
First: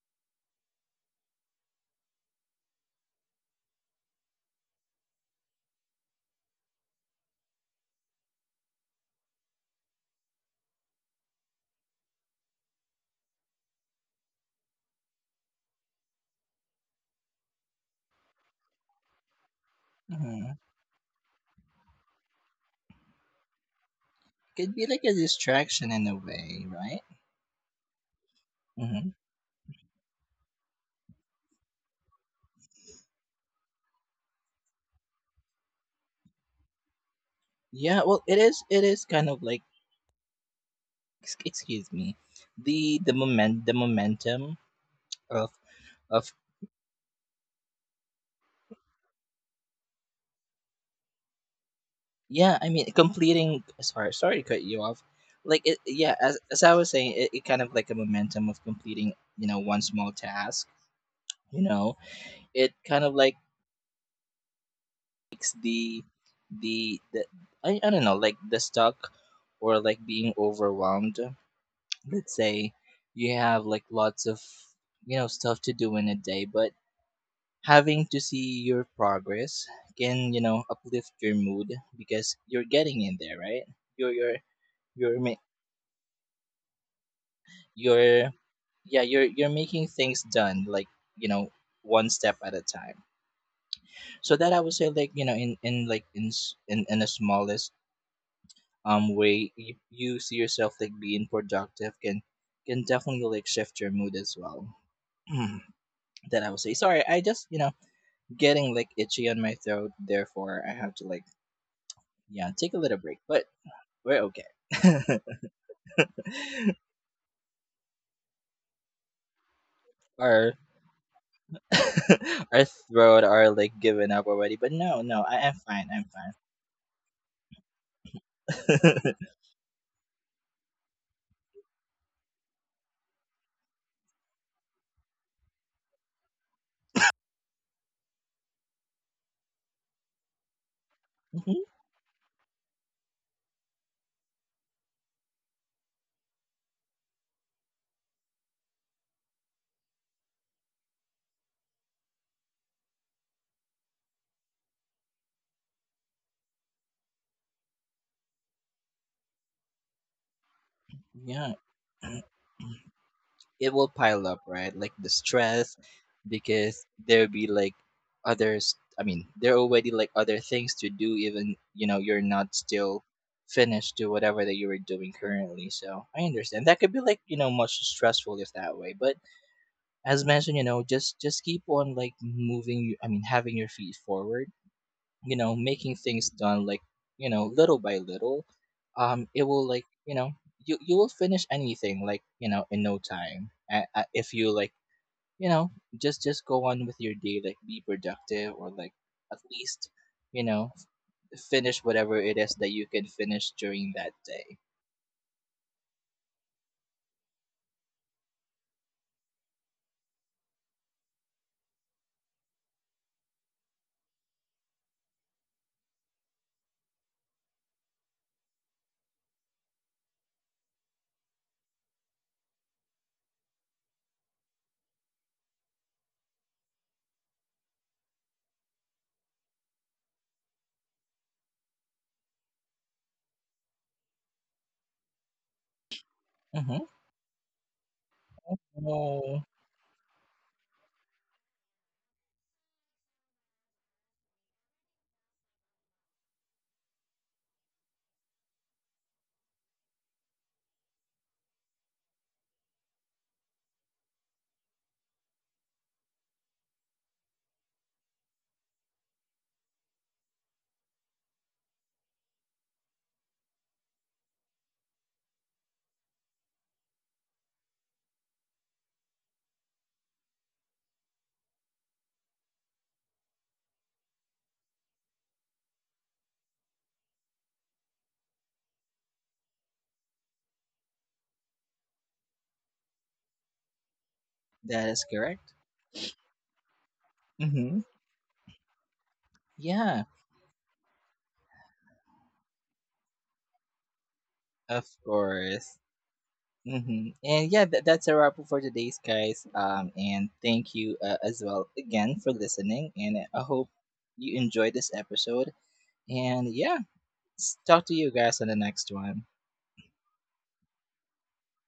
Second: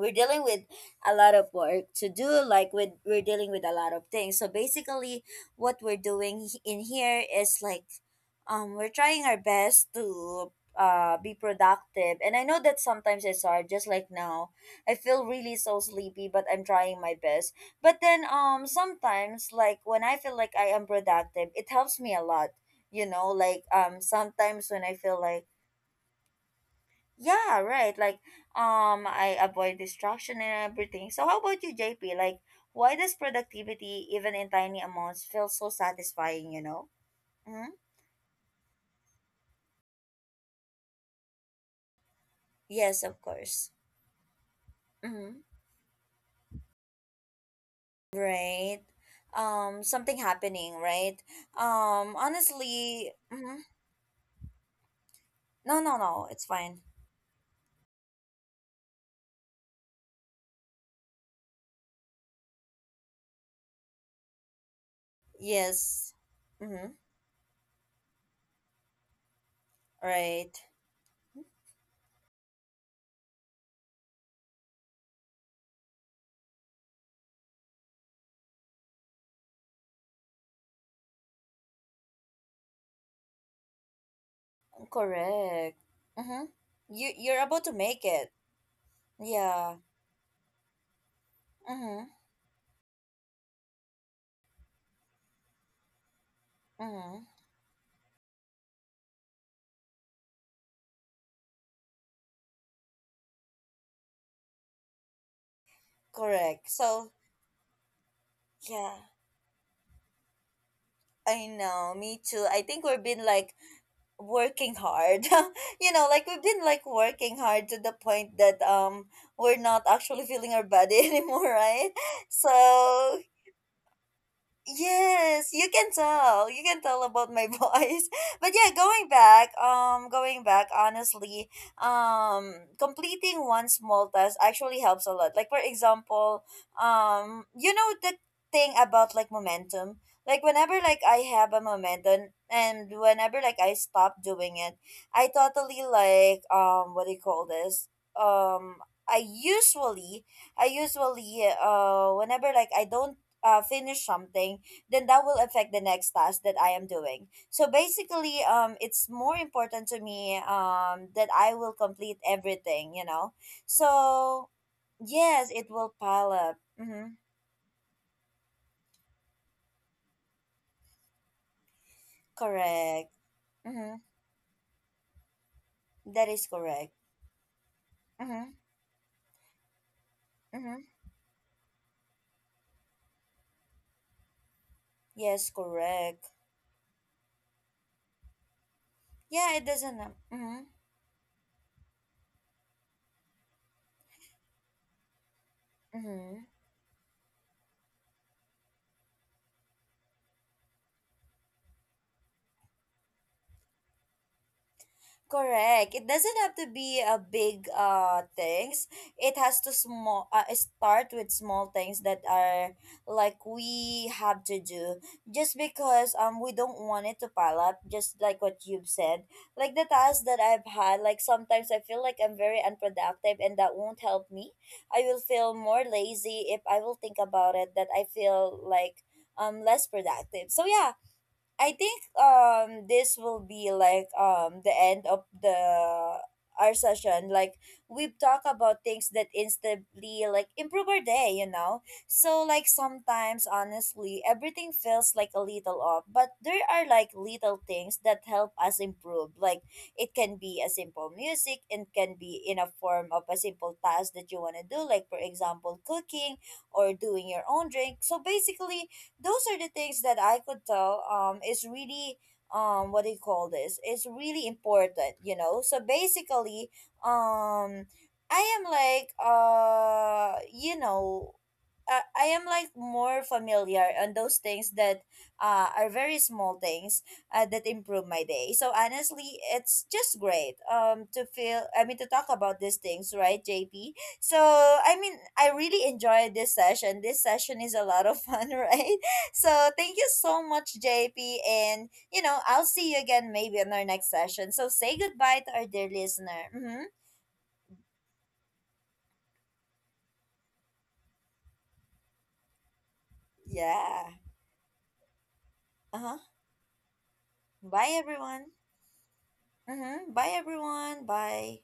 A: we're dealing with a lot of work to do, like with we're dealing with a lot of things. So basically what we're doing h- in here is like um we're trying our best to uh be productive, and I know that sometimes it's hard, just like now, I feel really so sleepy, but I'm trying my best. But then um sometimes like when I feel
B: mm-hmm.
A: like I am productive, it helps me a lot. You know, like um sometimes
B: Could be
A: when I
B: like a
A: feel like,
B: distraction in a way, right?
A: yeah, right. Like,
B: Mm-hmm.
A: um, I avoid distraction and everything. So, how about you, J P? Like, why does productivity, even in tiny amounts, feel so satisfying? You know? Mm-hmm.
B: Yeah, well, it is, it is kind of like ex- excuse me, the
A: Yes,
B: the
A: of course.
B: moment, the momentum
A: Mm-hmm.
B: of of
A: Right. Um, something happening, right? Um,
B: yeah, I mean
A: honestly, mm-hmm,
B: completing, sorry sorry to cut you off. Like
A: no,
B: it,
A: no,
B: yeah,
A: no, it's
B: as, as
A: fine.
B: I was saying, it, it kind of like a momentum of completing you know one small task, you know. It kind of like makes the
A: Yes. Mm-hmm.
B: the, the I, I don't know, like the stuck or like being
A: Right.
B: overwhelmed, let's say you have like lots of you know stuff to do in a day, but having to see your progress can you know uplift your mood because you're getting in there, right? You're you're you're ma-
A: Correct. Mm-hmm. You you're about to make
B: you're
A: it.
B: yeah, you're you're
A: Yeah.
B: making things done, like you know
A: Mm-hmm.
B: one step at a time. So that I would say, like you know in in like in s- in, in the
A: Mm-hmm.
B: smallest um way you, you see yourself like being productive can can definitely like shift your mood as well. Hmm, that I would
A: Correct.
B: say, sorry,
A: So
B: I just, you know, getting like
A: yeah.
B: itchy on my throat therefore I have to like
A: I know, me too.
B: yeah
A: I
B: take a
A: think
B: little
A: we've
B: break,
A: been
B: but
A: like
B: we're
A: working
B: okay.
A: hard. You know, like we've been like working hard to the point that um we're not actually feeling
B: Our
A: our body anymore, right?
B: our
A: So
B: throat are like giving up already, but no no I,
A: yes,
B: I'm
A: you
B: fine,
A: can
B: I'm fine.
A: tell. You can tell about my voice. But yeah, going back, um going back, honestly, um completing one small task actually helps a lot. Like for example, um you know, the thing about like momentum. Like whenever like I have a
B: Mhm.
A: momentum and whenever like I stop doing it, I totally like, um what do you call this? Um I usually I usually uh whenever like I don't uh, finish something, then that will affect the next task that I am doing. So basically, um, it's more important to me um, that
B: Yeah,
A: I will complete everything, you know.
B: it will pile up,
A: So
B: right? Like the
A: yes, it
B: stress,
A: will pile up.
B: because
A: Mm-hmm.
B: there'll be like others. I mean, there are already like other things to do, even you know you're not still
A: Correct.
B: finished
A: Mm-hmm.
B: to whatever that you were doing currently. So I
A: That is
B: understand that could
A: correct.
B: be like you know much stressful if
A: Mm-hmm.
B: that way. But as mentioned, you know,
A: Mm-hmm.
B: just just keep on like moving. you- I mean, having your feet forward, you know,
A: Yes,
B: making things
A: correct.
B: done like you know little by little, um it
A: Yeah,
B: will
A: it
B: like
A: doesn't.
B: you
A: uh,
B: know
A: Mm-hmm.
B: you you will finish anything like you know in no time a- a- if you like you know just just
A: Mm-hmm.
B: go on with your day like be productive or like at least you know f- finish whatever it is that you can finish during that day.
A: Correct. It doesn't have to be a big uh things. It has to small, uh, start with small things that are like we have to do, just because um we don't want it to pile up, just like what you've said. Like the tasks that I've had, like sometimes I feel like I'm very unproductive, and that won't help me. I will feel more lazy if I will think about it, that I feel like um less productive. So yeah, I think um this will be like um the end of the
B: Mm-hmm.
A: our session. Like we've talked about things that
B: Oh,
A: instantly like improve our day, you know? So like sometimes honestly everything feels like a little off, but there are like little things that help us improve. Like it can be a simple music, it can be in a form of a simple task that you wanna do, like for example cooking or doing your own drink. So basically those are the things that I could tell um is really um what do you call this? It's really important, you know. So basically, um I am like uh you know uh, I am like more familiar on those things that uh, are very small things uh, that improve my day. So honestly, it's just great um to feel I mean to talk about these things, right, J P? So
B: that
A: I
B: is
A: mean, I
B: correct.
A: really enjoyed this session. This session is
B: Mm-hmm.
A: a lot of fun, right? So thank
B: Yeah,
A: you so much, J P. And, you know, I'll see you again maybe in our next session. So
B: of
A: say goodbye to our
B: course.
A: dear listener. Mm-hmm.
B: Mm-hmm. And yeah, that, that's a wrap up for today's guys. Um, and thank you uh, as well again for listening. And I hope
A: Yeah.
B: you enjoyed this episode.
A: Uh huh.
B: And yeah, s- talk
A: Bye,
B: to you guys on
A: everyone.
B: the next one.
A: Mm-hmm. Bye, everyone. Bye.